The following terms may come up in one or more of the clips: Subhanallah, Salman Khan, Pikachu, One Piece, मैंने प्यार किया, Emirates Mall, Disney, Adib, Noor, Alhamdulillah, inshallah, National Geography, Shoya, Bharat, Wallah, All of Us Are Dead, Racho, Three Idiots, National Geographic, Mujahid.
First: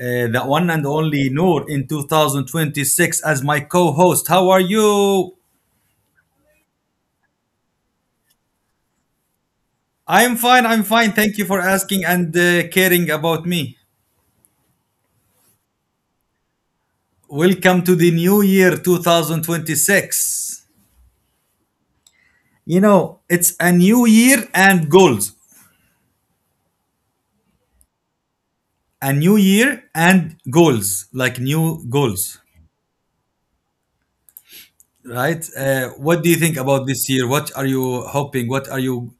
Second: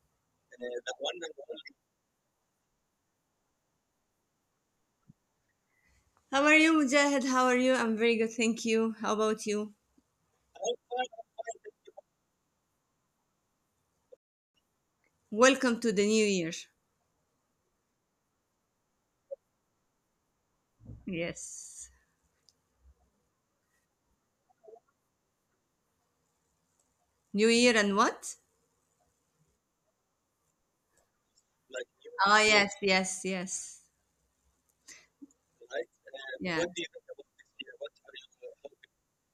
the one and only Noor in 2026 as my co host. How are you? How are you, Mujahid? How are you? I'm very good, thank you. How about you? I'm fine. I'm fine. Thank you for asking and caring about me. Welcome to the new year. Welcome to the new year 2026. Yes. You know, it's a new year and goals. New year and what? A new year and goals, like new Ah, goals. yes, yes, yes. Right, what do you Yeah. think Good deal. about this year? What are you hoping?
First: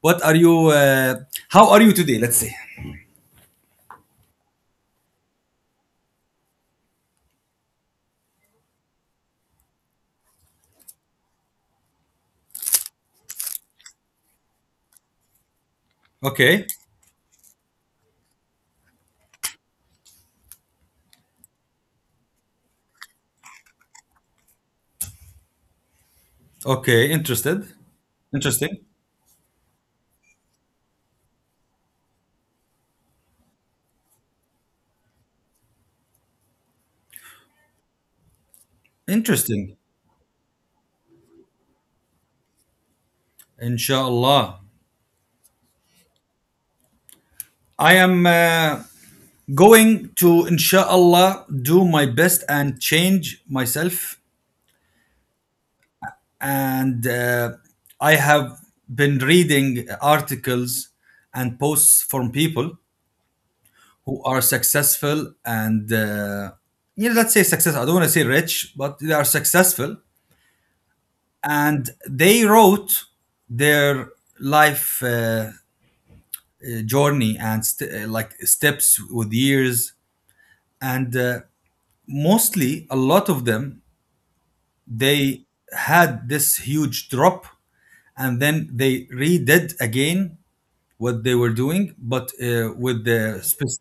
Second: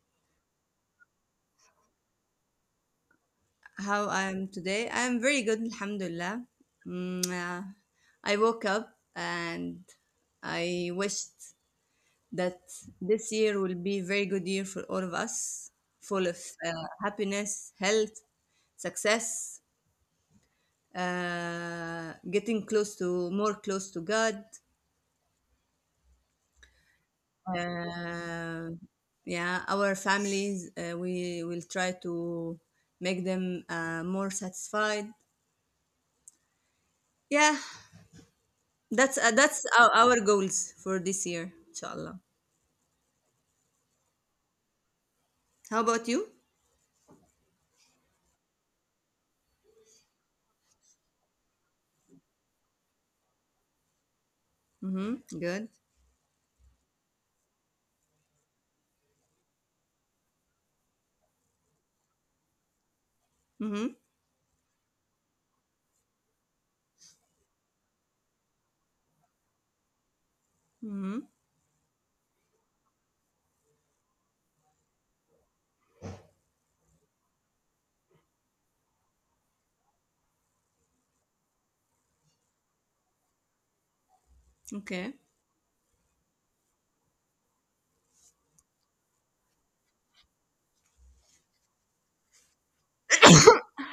What are you How are you today, let's say? How I'm today? I'm very good, Alhamdulillah. Mm, uh, I woke up and I wished that this year will be a very good year for all of us, full of Okay uh, happiness, health, success, getting close to more close to God. okay. Interested. Uh, Interesting. yeah, our families, we will try to make them more satisfied. Yeah, that's Interesting. our goals for this year, inshallah. Inshallah. How about you? I am going to, inshallah, do my best and change myself. Mm-hmm. Good. And I have been reading articles and posts from people Mm-hmm. who are successful, and you know, let's say success, I don't want to say rich, but they are successful. Mm-hmm. And they wrote their life journey and like steps with years. And mostly a lot of them, Okay. they had this huge drop, and then they redid again what they were doing, but with the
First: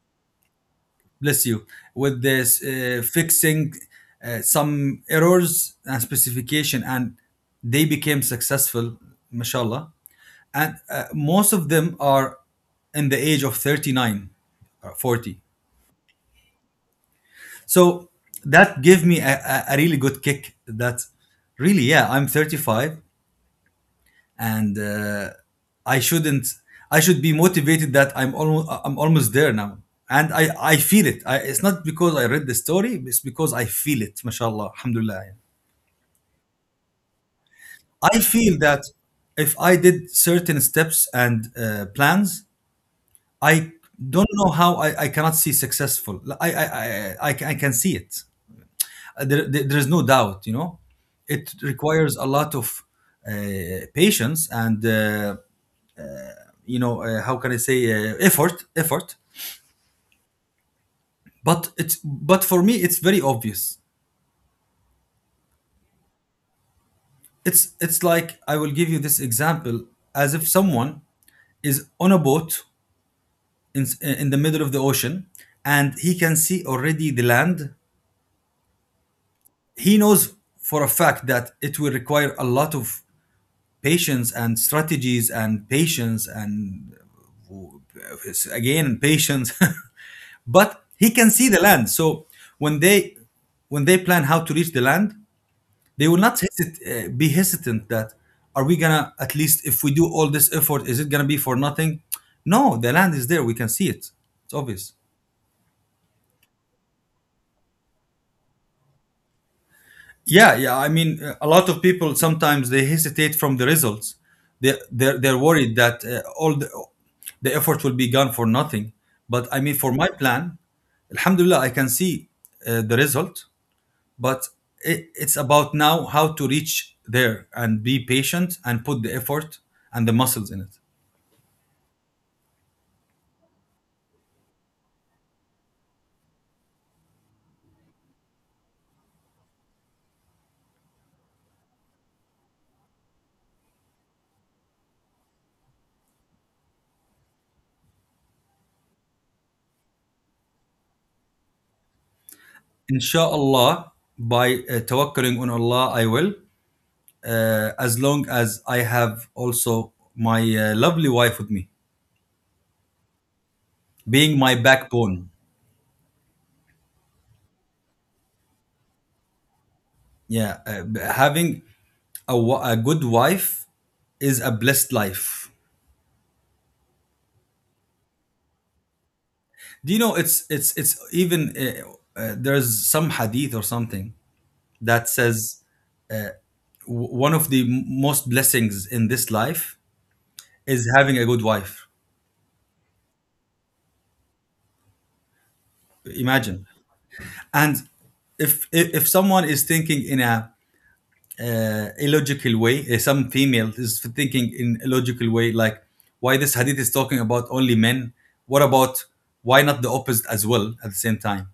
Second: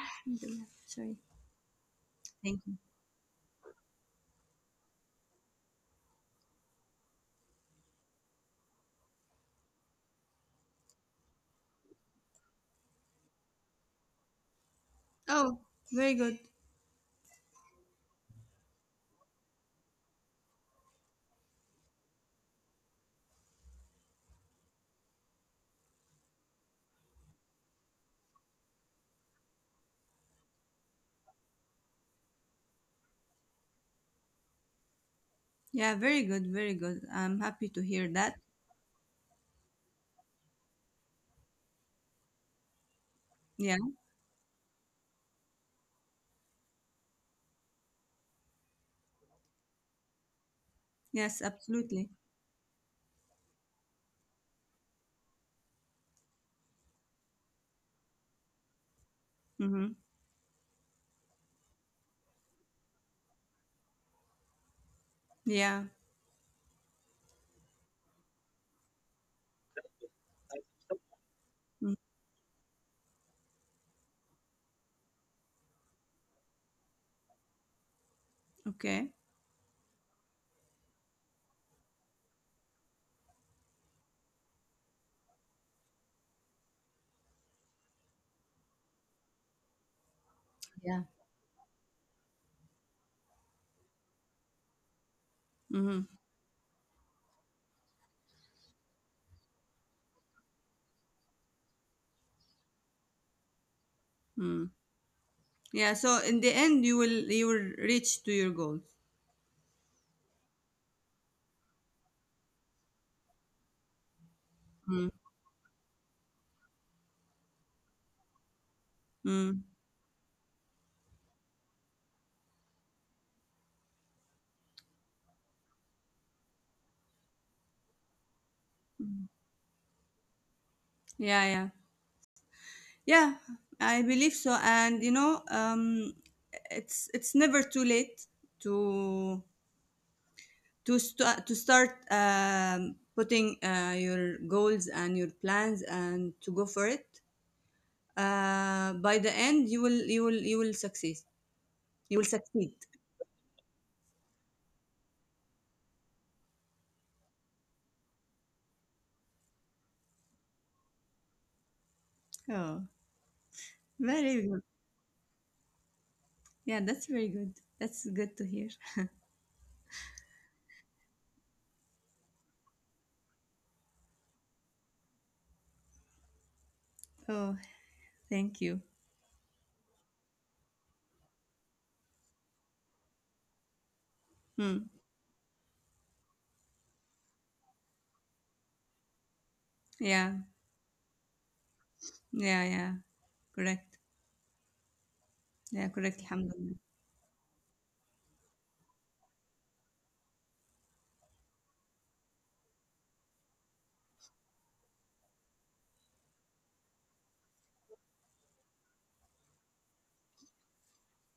Alhamdulillah. Sorry. bless you with Thank this you. Fixing some errors and specification, and they became successful, mashallah. And most of them are in the age of 39 or 40. Oh, very good. So that gave me a really good kick that really, yeah, I'm 35, and I shouldn't. I should be motivated that I'm almost there now, and I feel it. It's not because I read the story. It's because I feel it. Mashallah, alhamdulillah. Yeah, very good, very good. I'm happy to hear I that. feel that if I did certain steps and plans, I Yeah. don't know how. I cannot see successful. I can see it. There is no doubt, you know. Yes, It absolutely. requires a lot of patience and you know, how can I say, effort, Mm-hmm. but it's, but for me it's very obvious. Yeah. It's like, I will give you this example. As if someone is Mm. on a boat in the middle of the ocean, and he can see already the land. Okay. He knows for a fact that it will require a lot of patience and strategies and patience and uh, again patience but he Yeah. can see the land. So when they, when they plan how to reach the land, they will Mm-hmm. not be hesitant that, are we gonna, at least if we do all this effort, is it gonna be for nothing? No, the land is there, we can see it, it's Mm. obvious. Yeah, so in the end you will reach to your goals. Yeah, yeah, I mean, a lot of people sometimes they hesitate from the results. Mm. They're worried that all the effort will be gone for nothing. But I mean, Mm. for my plan, alhamdulillah, I can see the result, but it, it's about now how to reach there and be patient and put the effort and the muscles in it. Yeah, yeah. Yeah, I believe so, and you know, it's never too late to start, putting your goals and your plans and to go for it. By the end, you will succeed. You will succeed. Inshallah, by tawakkaling on Allah, I will, as long as I have also my lovely wife with me, Oh, being very my good. backbone. Yeah, that's very good. That's good to hear. Yeah, having a good wife is a blessed life. Oh, thank you. Do you know, it's it's even there's some hadith or something that Hmm. says one of the most blessings in this life Yeah. is having a good wife. Yeah, yeah. Correct. Yeah, correct. Imagine. Alhamdulillah. And if someone is thinking in a illogical way, some female is thinking in illogical way, like, why this hadith is talking about only men? What about, why not the opposite as well at the same time?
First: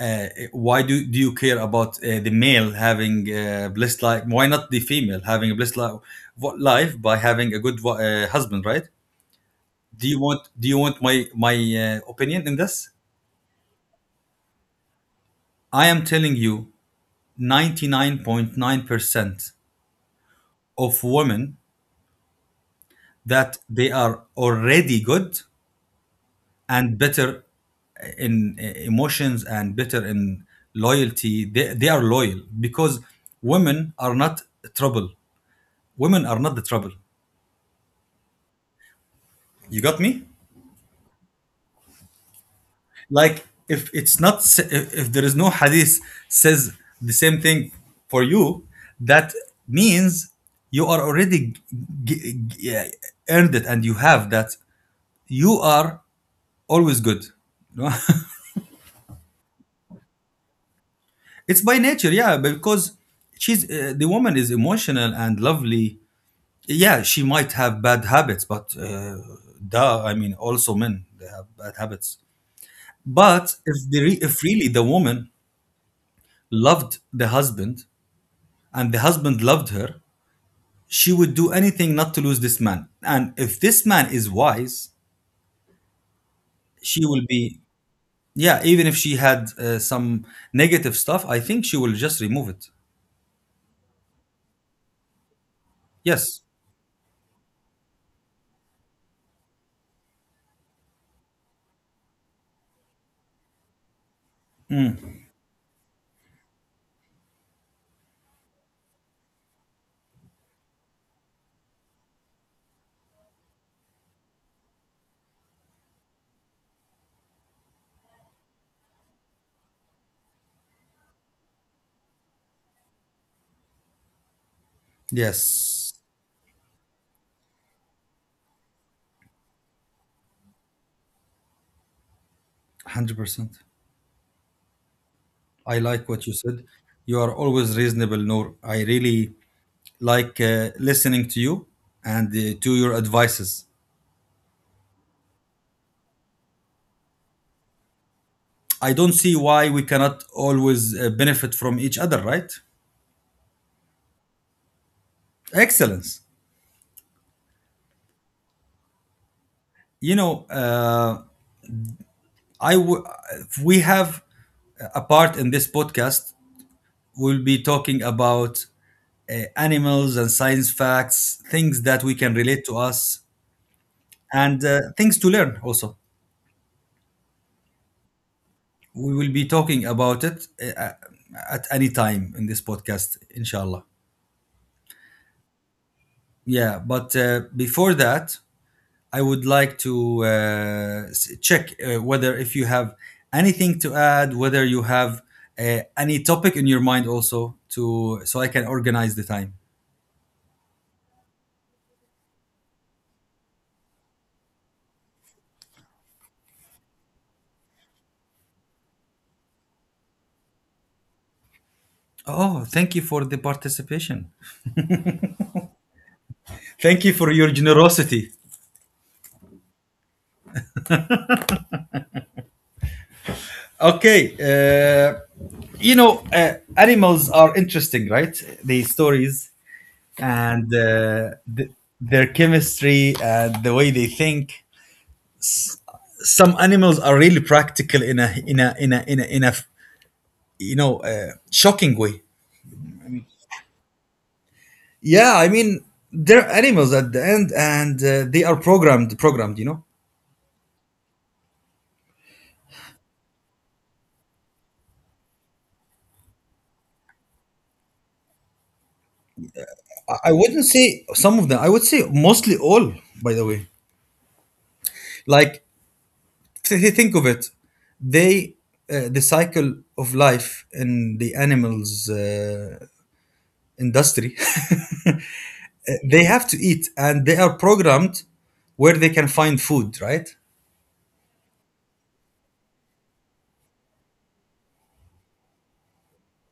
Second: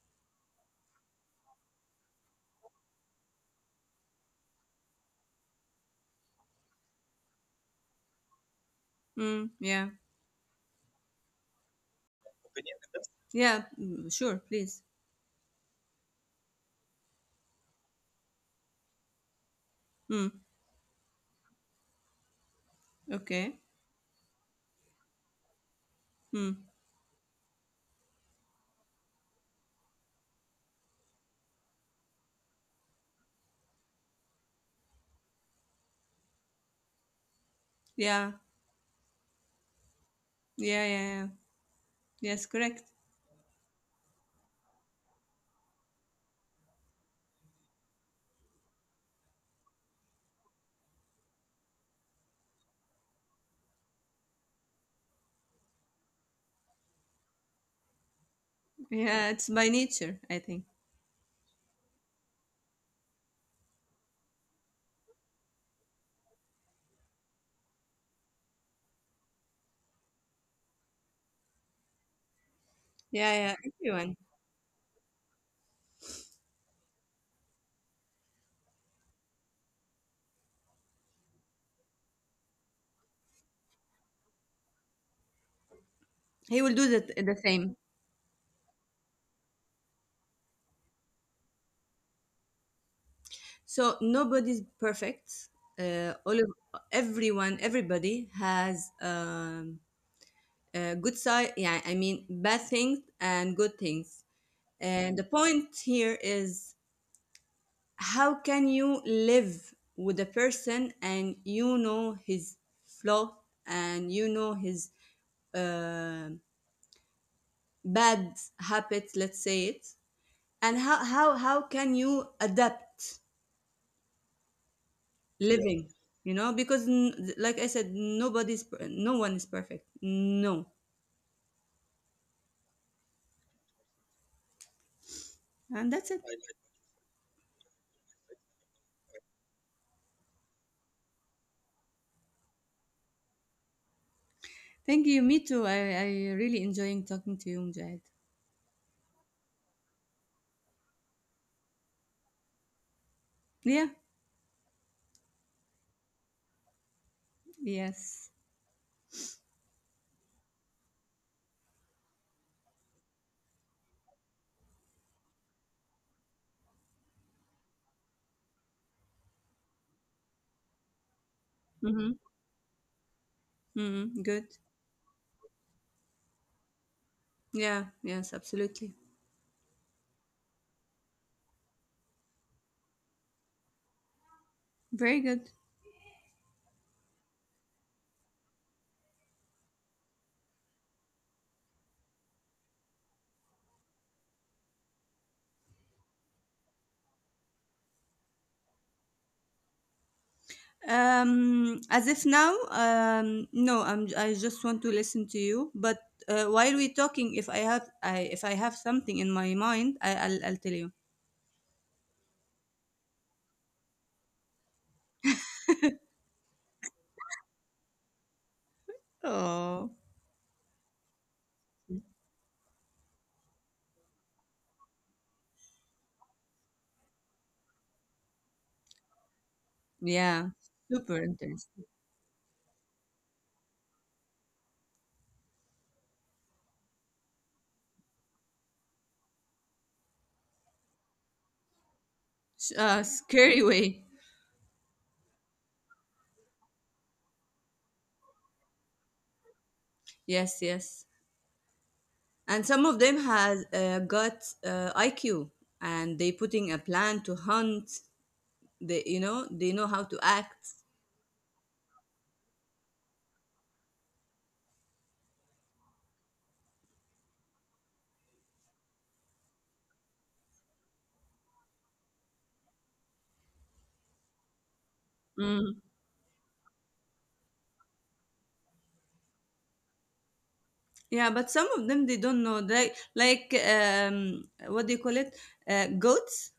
uh, why do you care about the male having a blessed life? Why not the female having a blessed life, life by having a good husband? Right? Mm, yeah. Do you want my opinion in Opinion with this? this? Yeah, mm, sure, please. I am telling you, 99.9% Mm, of women, okay. that they are already good Mm, and better in emotions, and better in loyalty. They are loyal, because women are not trouble. Women are not the trouble. yeah. You got me? Yeah, yeah, yeah. Yes, correct. Like, if it's not if there is no hadith says the same thing for you, that means you are already g- g- eh, earned it, and you have that. You are always good. Yeah, it's by nature, I think. It's by nature, yeah, because she's, the woman is emotional and lovely. Yeah, she might have bad habits, but I mean, also men they have bad habits. Yeah, yeah, But if the everyone. If really the woman loved the husband and the husband loved her, she would do anything not to lose this man. And if this man is wise, He will do she will the be, same. yeah. Even if she had some negative stuff, I think she will just remove it. So nobody's perfect. All Yes, of everyone, everybody has, a good side. Yeah, I mean bad things and good things. And the point here is, how can you live with a person and you know his flaw, and you know his uh, bad habits, let's say it, and how how can you adapt, yeah, living, yes, you know? Because like I said, no one is perfect, no. 100%. I And that's like it. what I you know. said. You are always reasonable, Noor. I really like listening to you and to your advices. Thank you, me too. I really enjoying talking to you, Mujahid. I don't see why we cannot always benefit from each other, right? Yeah, Excellence. yes. You know, I w- we have a part in this podcast. We'll be talking about animals and science facts, things that Mm-hmm. we can relate to us, Mm-hmm. Good. and things to learn also. Yeah, yes, absolutely. We will be talking about it at any time in this podcast, inshallah. Very good. Yeah, but before that, I would like to check whether if you have anything to add, whether you have any topic in your mind also to, so I can organize the time. As if now, no, I just want to listen to you. But while we're talking, if I have, if I have something in my mind, I'll tell you. Oh, thank you for the participation. Thank you for your generosity. Oh, Okay, you know, animals are interesting, right? The stories. yeah, And super interesting. their chemistry and the way they think. Some animals are really practical in a in a in a in a, in a you know, shocking way. Scary way. Yeah, I mean, they're animals at the end, and they are programmed. You know, Yes, yes. And some of them has got IQ, and they putting a plan to hunt. They, you know, they know how to act. I wouldn't say some of them. I would say mostly all. By the way, like, think of it, they, the cycle of life in the animals industry, they have to eat and they are programmed where they can find food, right? Yeah, but some of them they don't know. They like, what do you call it? Goats.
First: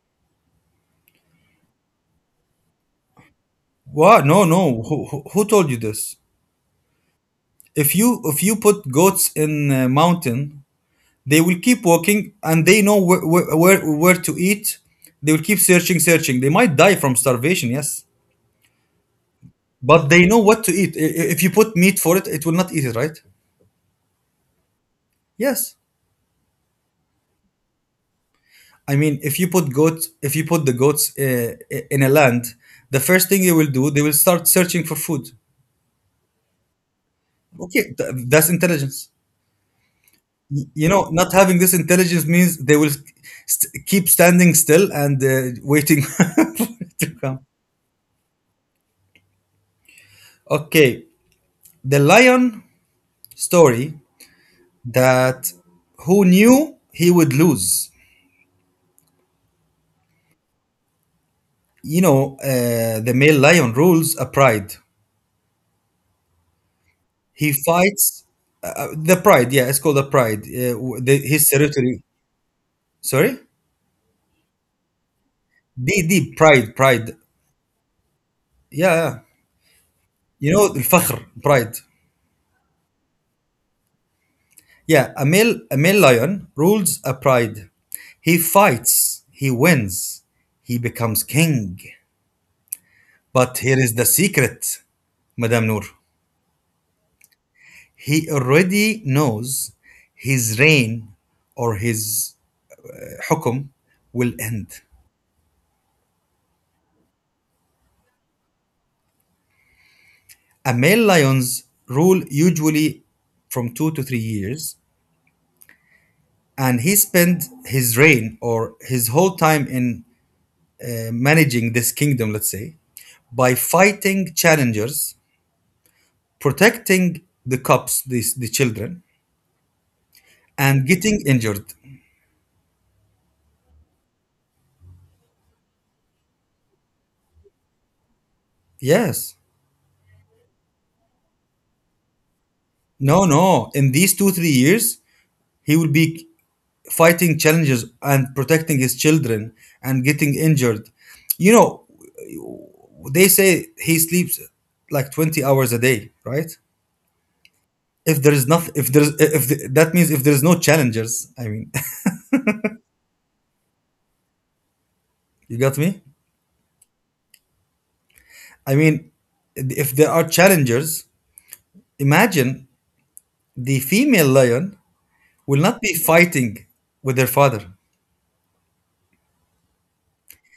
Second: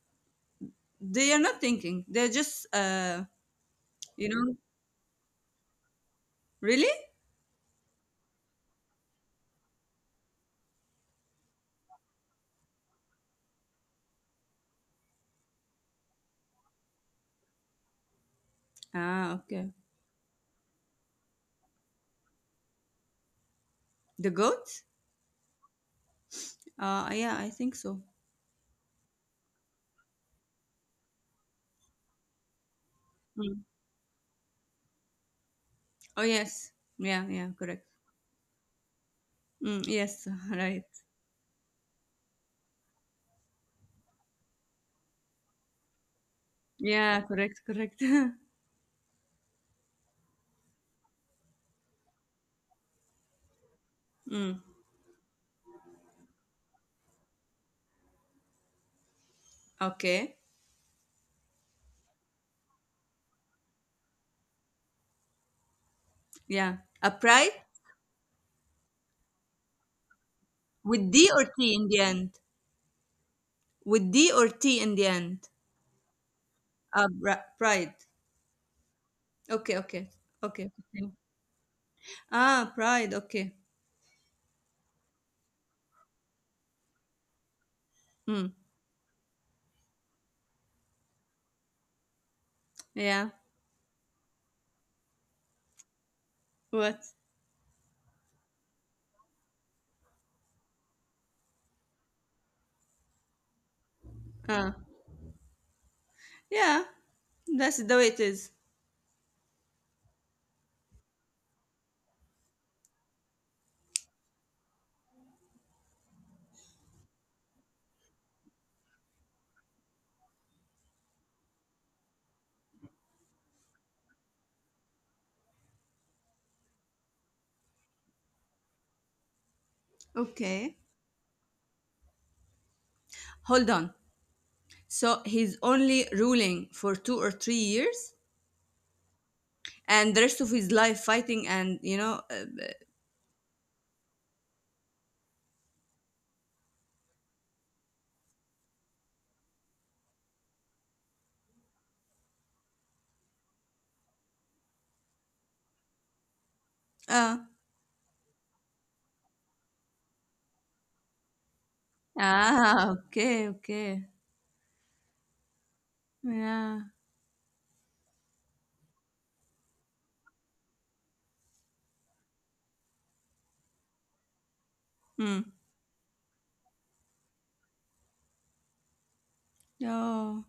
They are not thinking. They're just Wow, you no, know. no, who told you this? Really? If you, if you put goats in a mountain, they will keep walking and they know where, where to eat. They will keep searching, they might die from starvation, yes. Ah, okay. But they know what to eat. If you put meat for it, it will not eat it, right? The goat? Yes. Yeah, I think so. I mean, if you put goats, if you put the goats in a land, the first thing they Mm. will do, they will start searching for food. Oh yes. Yeah, yeah, correct. Okay, that's intelligence. Mm, yes, You right. know, not having this intelligence means they will keep standing still and waiting for it to Yeah, come. correct, correct. Okay, the lion story, Mm. that, who knew he would lose. Okay. You know, the male lion rules a pride. Yeah. He Upright fights, the pride. Yeah, it's called a pride. The, with D his or T in territory. the end. Sorry, With D or T in the end. D, pride, pride. Pride. Yeah, yeah. Okay, okay, You know, okay. the Okay. fakhr, pride. Ah, pride. Okay. Yeah, a male lion rules a pride. Hmm. He fights, he wins, he becomes king. Yeah. But here is the secret, Madame Noor. What? He already knows his reign, or his, hukum, will Ah. end. Yeah. That's the way it is. A male lion's rule, usually from 2 to 3 years, and he spent his reign or his whole time in managing this kingdom, let's say, by fighting challengers, protecting the cops, these the children, Okay. and getting injured. Hold on. So he's only ruling for 2 or 3 years, Yes. and the rest of his life fighting, and you know. No, no, in these 2, 3 years, he will be fighting challenges and protecting his children and getting injured. You know, they say he sleeps like 20 hours a day, right? uh, If there is nothing, if there's, if the, that means if there's no challengers, I mean, ah. Okay. Okay. you got me? Yeah. I mean, if there are challengers, imagine, the female lion Hmm. will not be fighting with their father, Oh.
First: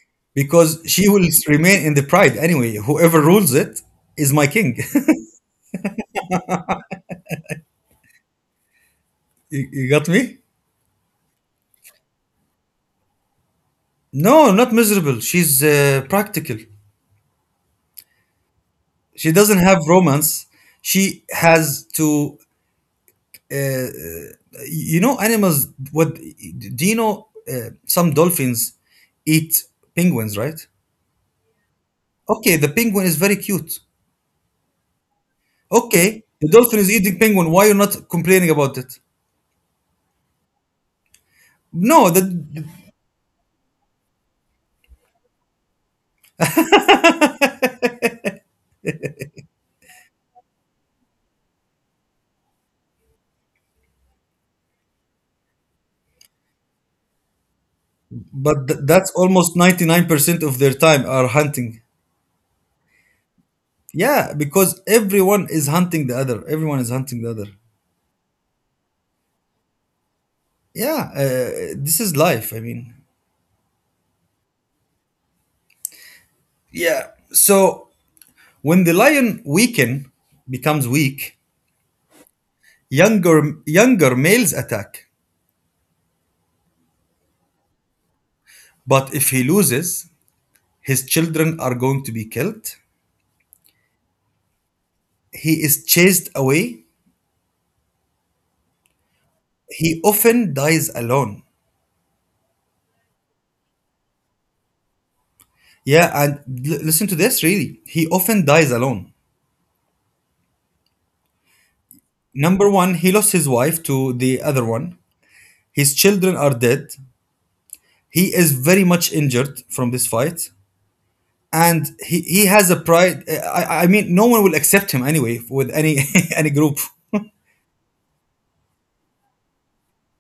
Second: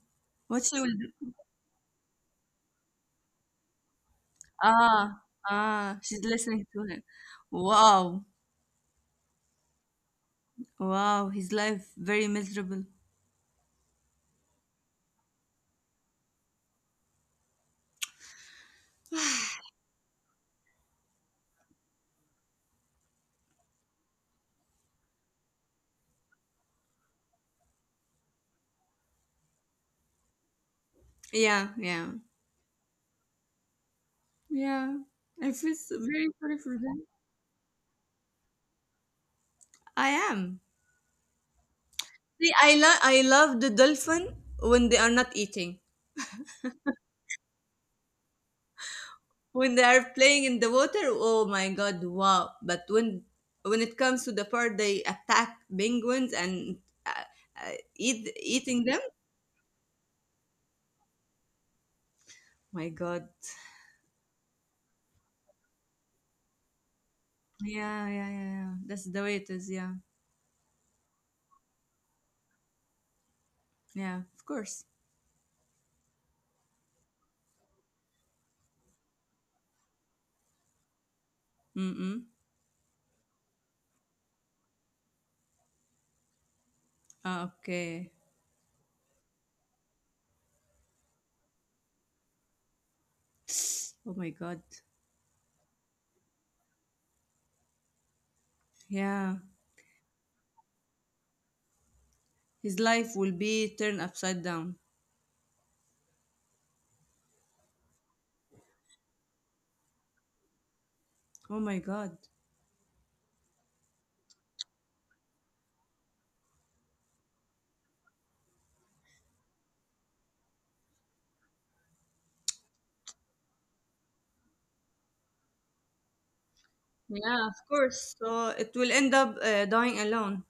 What she because will she will do? remain in the pride anyway. Whoever rules it is my king. Ah. Ah. She's listening to him. Wow. you got me? Wow. His life very miserable. No, not miserable. She's practical. She doesn't have romance. She has to, uh, you know, animals. What do you know? Some dolphins eat penguins, right? Yeah. Yeah. Okay, the penguin is very cute. Yeah, I feel so Okay, very the sorry for dolphin is them. eating penguin. Why you are not complaining about it? I am. No, the. See, I love the dolphin when they are not eating. When they are playing in the water, oh my god, wow! But when it comes to the part they attack penguins and uh, But eating them, that's almost 99% of their time are hunting. my god, Yeah, because everyone is hunting the other. Everyone is hunting the other. yeah, yeah, yeah, yeah. That's the way it is. Yeah, Yeah, this is life. I mean, yeah, of course. yeah. So when the lion weaken becomes weak, Mm-mm. younger males attack. Ah, okay. But if he loses, his children are going to be killed. Oh my god. He is chased away. Yeah, He often dies alone. his life will be turned upside down. Yeah, and listen to this, really. He often dies alone. Oh my god. Number one, he lost his wife to the other one. His children are dead. He is very much injured from this fight. And he has a pride. I mean, no one will accept him anyway with any any group. Yeah, of course. So it will end up dying alone.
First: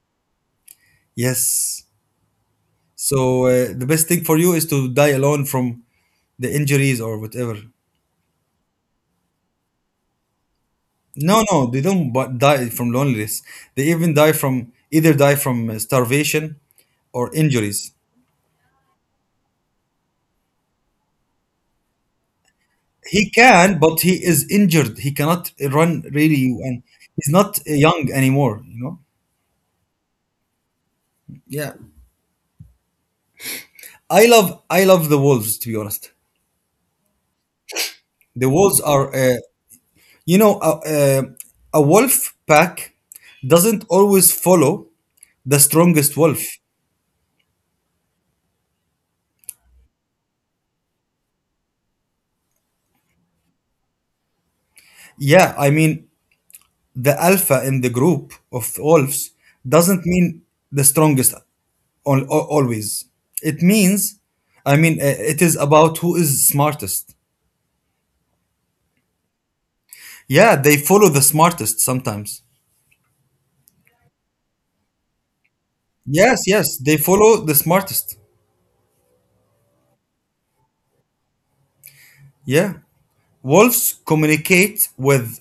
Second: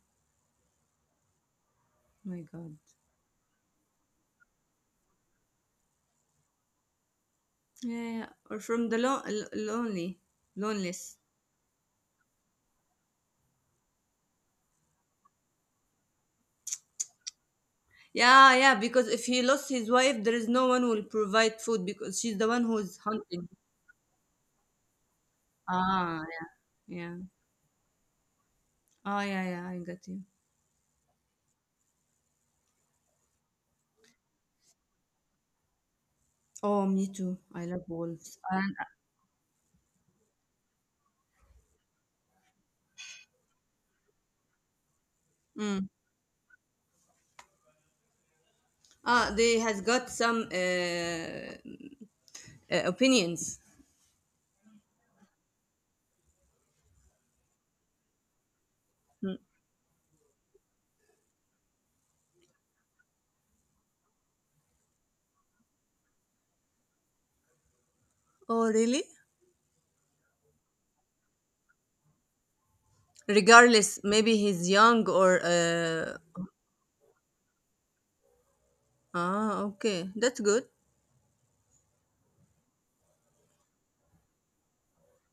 Yes. Oh my God. So the best thing for you is to die alone from the injuries or whatever. Yeah, yeah. Or from the lonely, No, loneless. no, they don't bu- die from loneliness. They even die from starvation or injuries. Yeah, yeah. Because if he lost his wife, there is no one who will provide food because she's the one who's He hunting. can, but he is injured. He cannot run really, Ah, and yeah, he's yeah. not young anymore. You know. Ah, yeah, yeah. I got you. Yeah, I love the wolves. To be honest, Oh, me too. I love the wolves. wolves are you know a, uh, a wolf pack doesn't always follow the strongest Mm. wolf. Ah, they has got some opinions. Yeah, I mean the alpha in the group of wolves Mm. doesn't mean the strongest always. It means, it is about who is smartest. Oh, really? Yeah, they follow the smartest sometimes. Regardless, maybe he's young or Yes, yes, they follow the smartest. Ah, okay. That's good. Yeah. Wolves communicate with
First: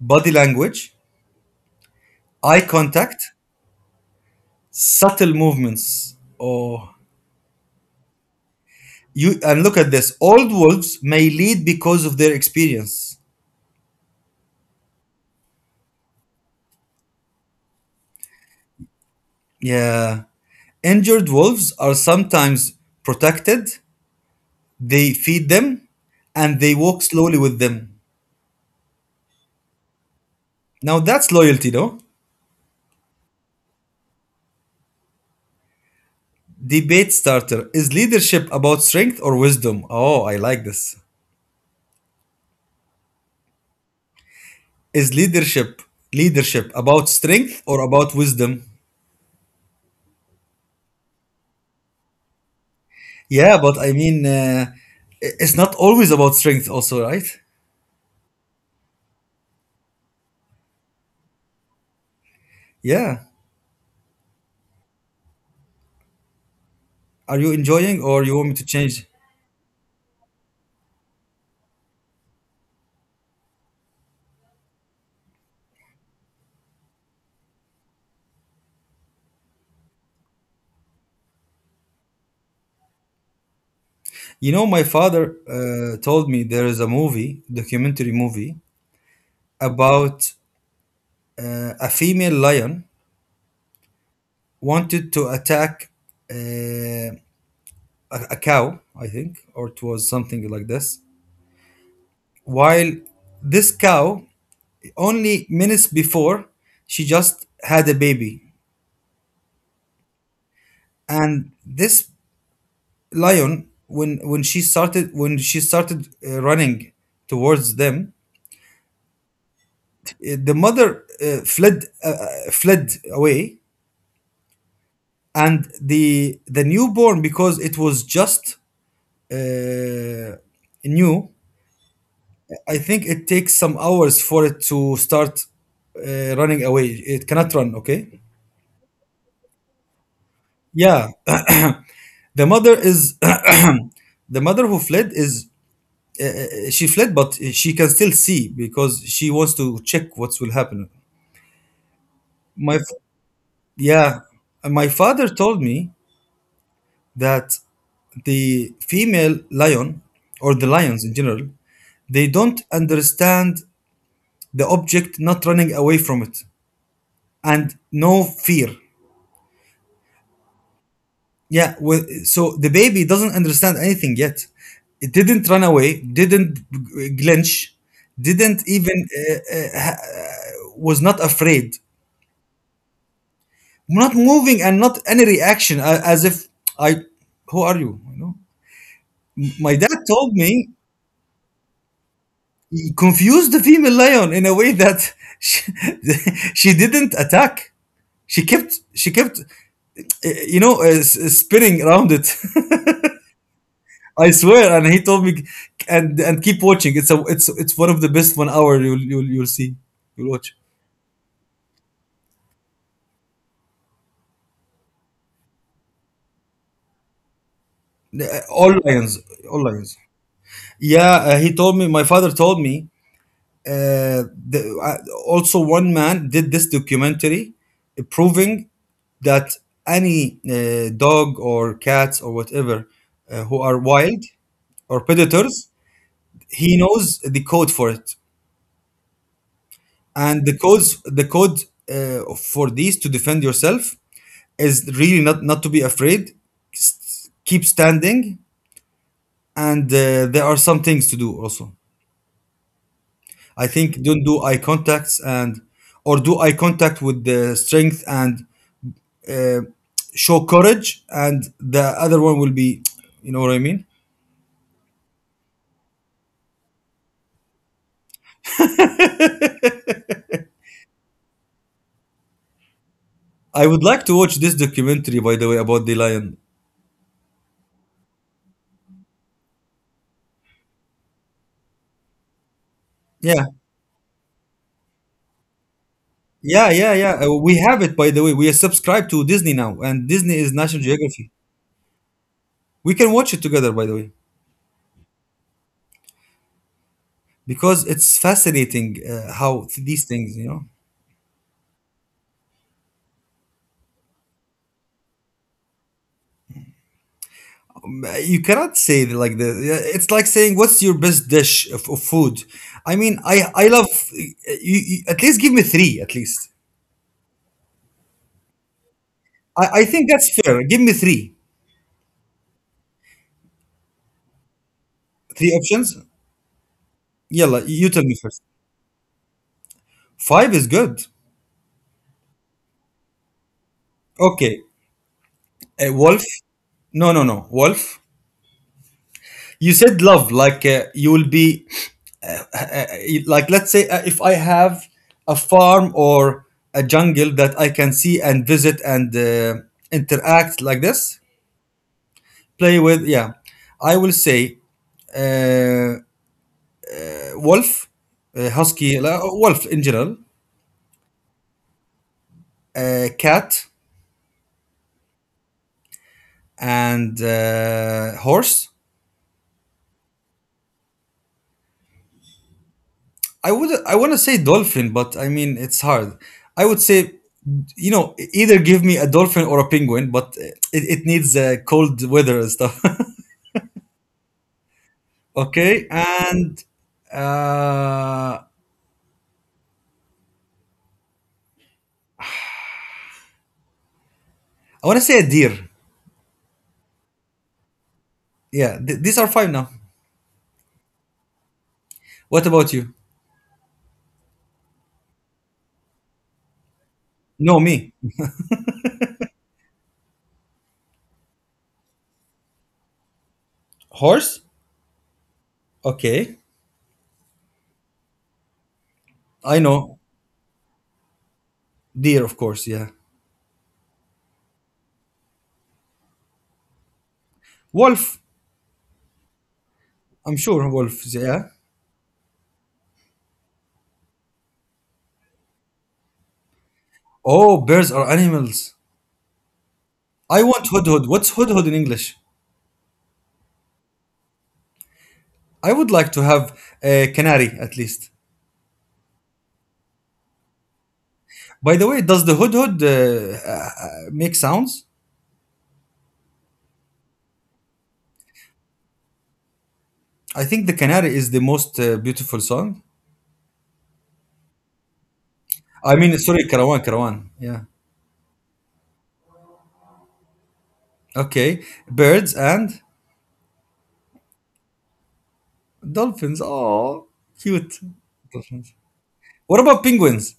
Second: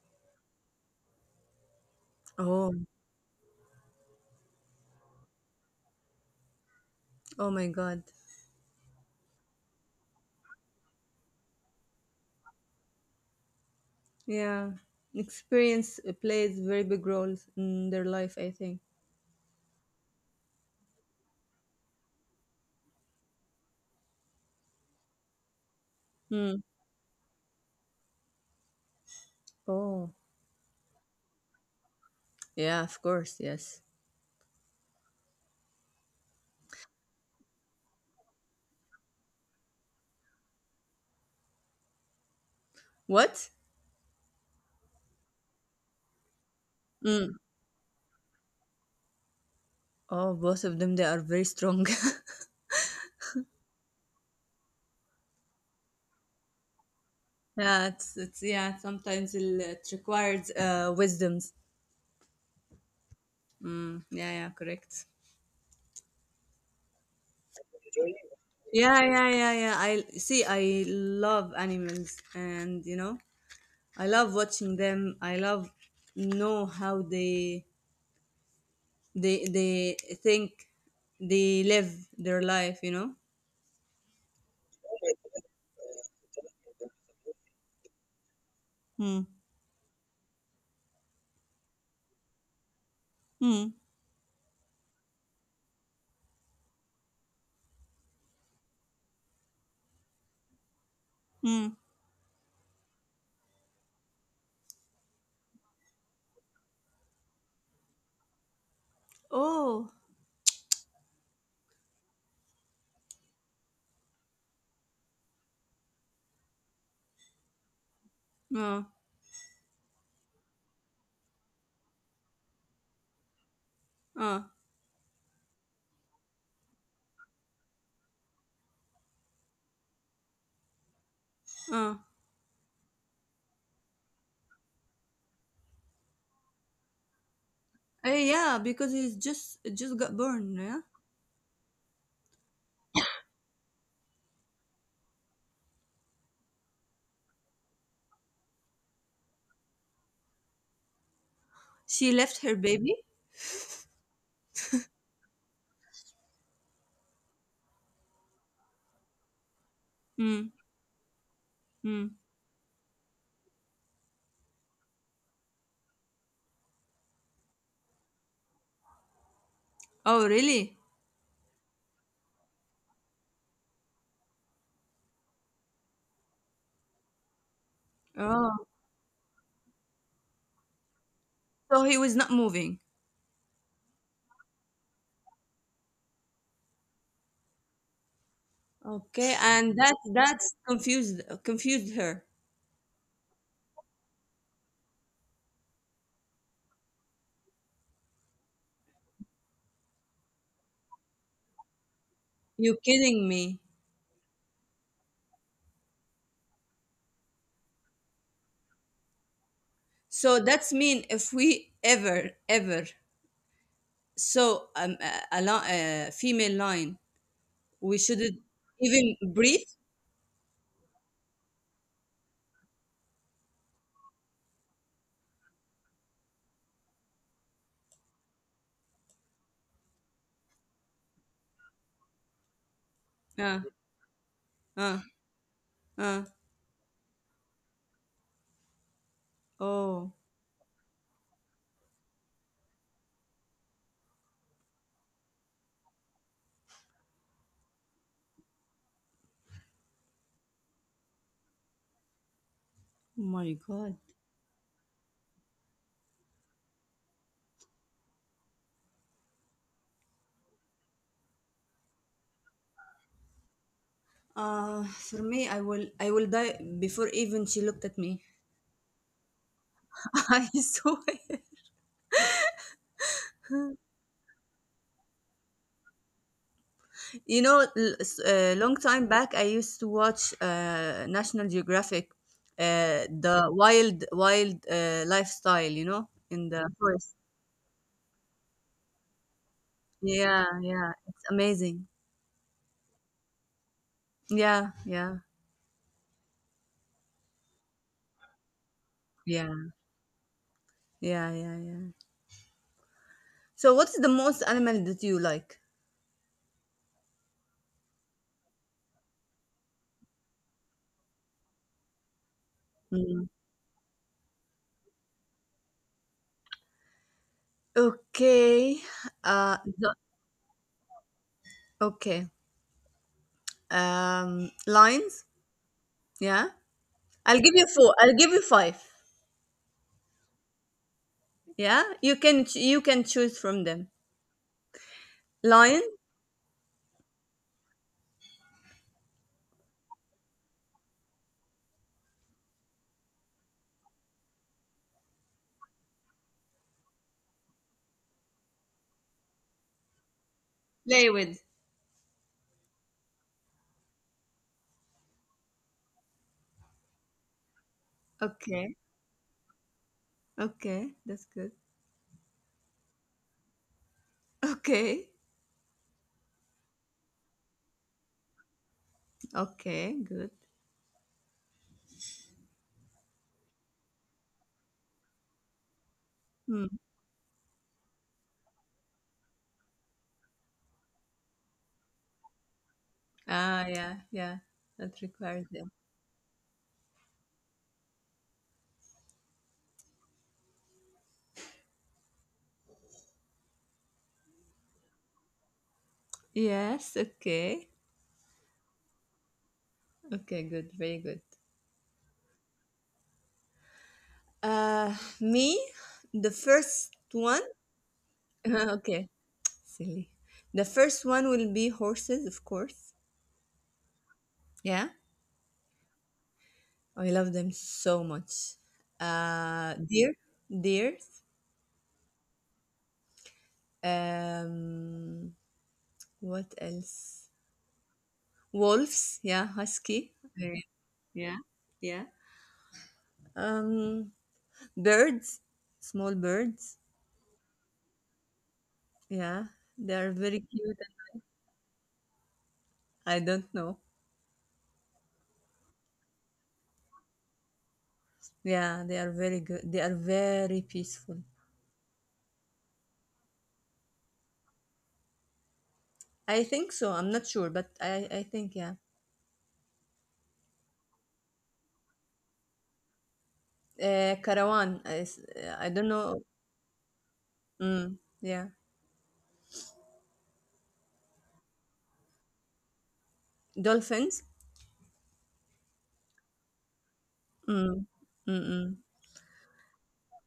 body language, eye Oh, contact, subtle movements. Oh, oh my God. you and look at this. Old wolves may lead because of their experience. Yeah. Experience plays very big roles in their life, I think. Yeah. Injured wolves are sometimes protected. They feed them and Hmm. they walk slowly with them. Oh, Now that's loyalty, no? yeah, of course. Yes. Debate starter. Is leadership about strength or wisdom? Oh, I like this. What? Is leadership about Mm. strength or about wisdom? Oh, both of them, they are very strong. Yeah, but it's not always about strength, also, right? Yeah, yeah, sometimes it requires wisdoms. Yeah. Mm. Yeah, yeah, correct. Are you enjoying or you want me to Yeah, change? yeah, yeah, yeah. I see. I love animals, and you know, I love watching them. I love know how they think, they live their life, you know. You know, my father told me there is a movie, documentary movie, Hmm. about a female lion Hmm. wanted to attack uh, a cow, I think, or it was something like this. Hmm. While this cow, only minutes before, she just had a baby, Oh. and this lion, when she started running towards them, uh, the mother fled away, uh, and the newborn because it was just uh, new. uh. I think it takes some hours for it to start running away. It cannot run. Okay. Eh, yeah, because he's just it just got born, yeah. Yeah, The mother is the mother who fled is she fled, but she can still see because she wants to check what will happen. She left her My baby. yeah, my father told me that the female lion or the Hmm. lions in general, they Hmm. don't understand the object not running away from it and no fear. Oh really. Yeah, well, so the baby doesn't understand anything yet. It didn't run away, didn't glinch, didn't Oh. even was not afraid, So he was not moving. not moving and not any reaction, as if I, who are you? You know, Okay, my dad and told me that's confused her. he confused the female lion in a way that she, she didn't attack. She kept, spinning around it. You kidding me? I swear. And he told me, and keep watching. It's one of the best 1 hour you'll see. You'll watch. So that's mean, if we ever saw, a female lion, we shouldn't All lions, even all breathe. lions. Yeah, he told me. My father told me uh, the, uh, also one man did this documentary proving that any dog or cats or whatever who are Uh, wild or uh, predators, uh. he knows the code for it, Oh and the code for these to defend yourself is really not to be afraid. Keep standing, and there are some things to do also. I my think god. don't do eye contacts and or do eye contact with the strength and uh, show courage, and the other one will be, you know what I mean. For me, I will die before even she looked at me. I swear. I would like to watch this documentary, by the way, about the lion. You know, a long time back, I used to watch National Geographic, Yeah, the wild, wild lifestyle. You know, in yeah, the yeah, yeah. Uh, forest. We have it, by the way. We are subscribed to Disney now, and Disney is Yeah, National yeah, Geography. it's amazing. We can watch it together, by the way, Yeah, yeah, because it's fascinating uh, how yeah, th- these things, you know. yeah, yeah, yeah. So, what's the most animal that you like? You cannot say it like this. Yeah, it's like saying, "What's your best dish of food?" I mean, Mm. I love. You, at least give me three. At least Okay. I Uh, think the- that's fair. Give me three, okay. Lines. three options. Yeah. Yalla, I'll give you you tell me four. I'll first. give you five. Five is good. Yeah. You can choose from them. Okay, Lion. wolf. No, wolf. You said love, like uh, like let's say if I have a farm or a jungle that I can see and visit and interact like this. Play with. Play with, yeah. I will say uh, wolf, husky, Okay. Wolf in general, Okay. That's good. Cat, Okay. and horse. Okay. Good. I want to say dolphin, but I mean it's hard. I would Hmm. say, you know, either give me a dolphin or a penguin, but it needs cold weather and stuff. Ah. Yeah. Yeah. That requires Okay, them. and uh, I want to say a deer. Yes. Okay. Yeah, these are five now. Okay. Good. Very good. What about you? Uh, Me. The first No, one. me. Okay. Silly. The first one will be horses, of course. Horse, Yeah, okay. I love them so much. I know. Uh, deer, Deers. Deer, of course, yeah. Um, what else? Wolf. Wolves. Yeah, husky. I'm sure Very- wolf, yeah. Yeah, yeah. Um, Birds, small birds. Oh, bears are animals. Yeah, they are I very want cute. hudhud. What's hudhud in English? I don't know. I would like to have a canary at least. Yeah, they are very good. They are very peaceful. By the way, does the hudhud make sounds? I think so. I'm not sure, but I think yeah. I think the canary is the most beautiful song. Caravan. I don't I know. mean, sorry, caravan, caravan. Yeah. Mm, yeah. Okay. Birds and Dolphins. dolphins. Oh, cute. Mm, Dolphins. mm-mm. What about penguins?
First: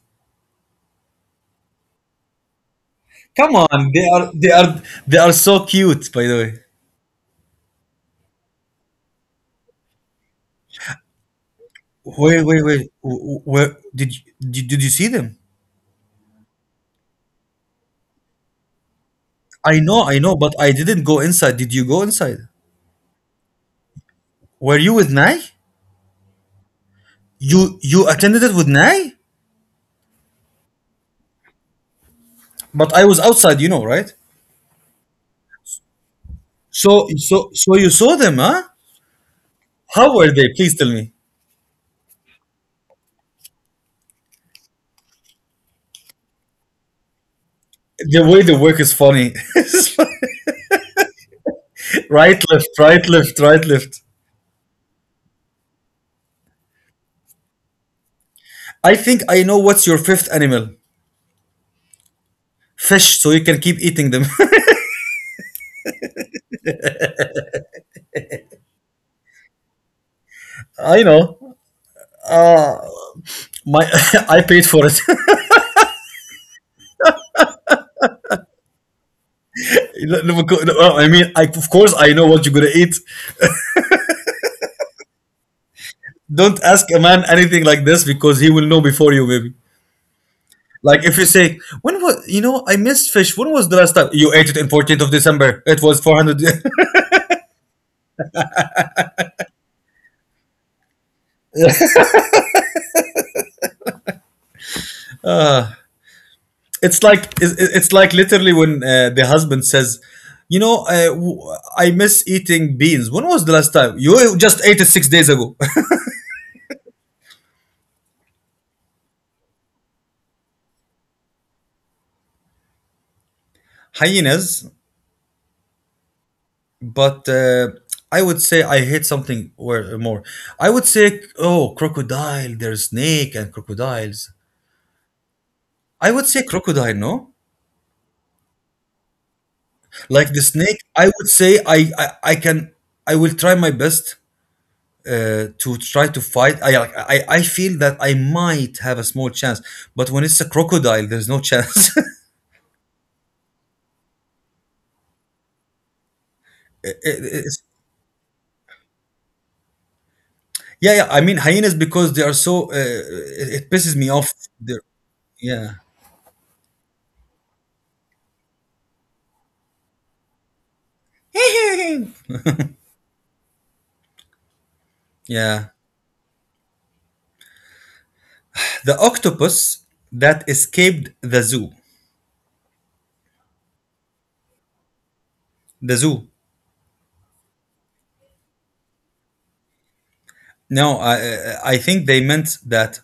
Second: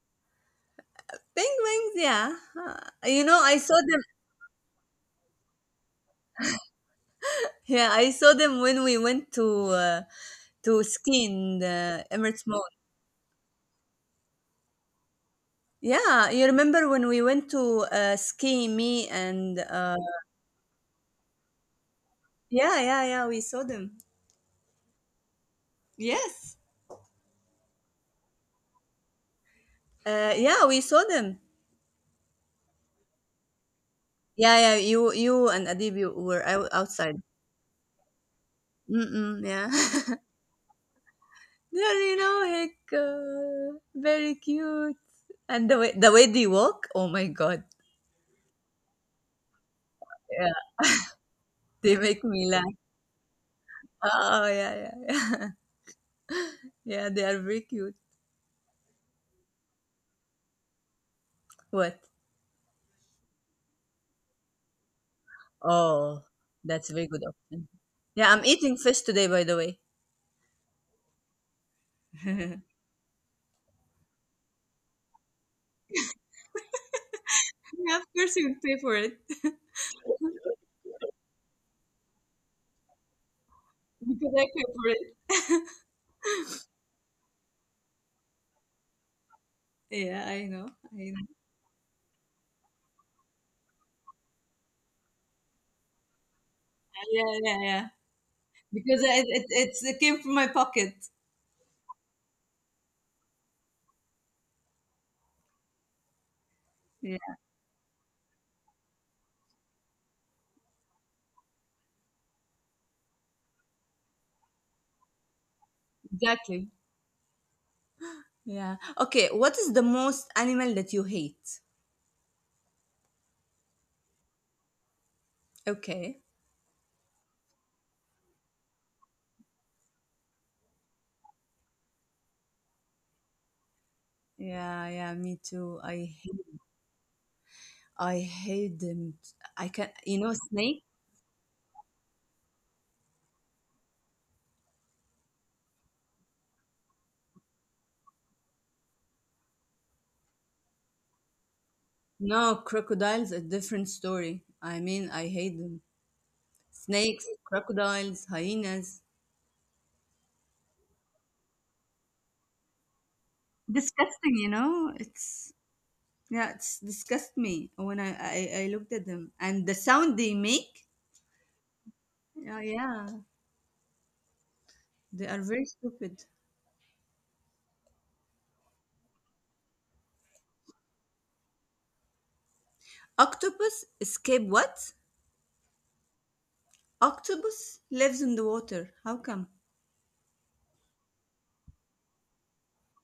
Penguins. Yeah. Uh, You know, Come I saw on, them. They are so cute. By the way. Yeah, I saw them when we went to uh, ski in the Wait, Emirates wait, Mall. wait. Wh- wh- where did you, did you see them? Yeah, you remember when we went to ski, me and I know, but I didn't go inside. Did you go inside? yeah, yeah, yeah, we saw them. Were you with Nai? Yes. You attended it with Nai? Yeah, we saw them. But I was outside, you know, right? Yeah, yeah, you and Adib, you were So outside. so so you saw them, huh? Mm-mm, yeah. How were they? Please tell me. They're, you know, like very cute. And the way they walk, oh my god, The way they work is funny. yeah, they make me Right, laugh. left, right, left, right, left. Oh yeah, yeah, yeah, yeah. They are very cute. I think I know what's your fifth animal. What? Fish, so you can keep eating them. Oh, that's a very good option. Yeah, I'm eating fish today, by the way. I know. Uh, my I paid for it. Yeah, of course you would pay for it. Look, look, look, I mean, I, of course, I know what you're gonna eat. Because I pay for it. Don't ask a man anything like this because he will know before you, maybe. Yeah, I know. Like I if know. you say, when was you know I missed fish. When was the last time you ate it? In 14th of December, it was 400. Yeah, yeah, yeah. Because it's, it came from my pocket. It's like Yeah, it's like literally when the husband says, you know, I miss eating beans. When was the last time you just ate it 6 days ago? exactly. Yeah. Okay. What is the most animal that you hate? Hyenas, Okay. but I would say I hate something where more. I would say, oh, crocodile, there's snake and crocodiles. Yeah, yeah, me too. I would say crocodile, no? I hate them. You Like know, the snake, snake? I would say I can, I will try my best to try to fight. I feel that I might have a small chance, but when it's a crocodile, there's no chance. No, crocodiles, a different story. I mean, I hate them. Snakes, it's— crocodiles, hyenas. yeah, yeah. I mean hyenas because they are so. It pisses me off. Disgusting, you They're, know? It's, yeah, it's disgust me when I looked at them. And the sound they make? yeah. Yeah, yeah. They are very Yeah. stupid. The octopus that escaped the zoo. Octopus escape what? The zoo. Octopus lives in the water. How come? No, I think they meant that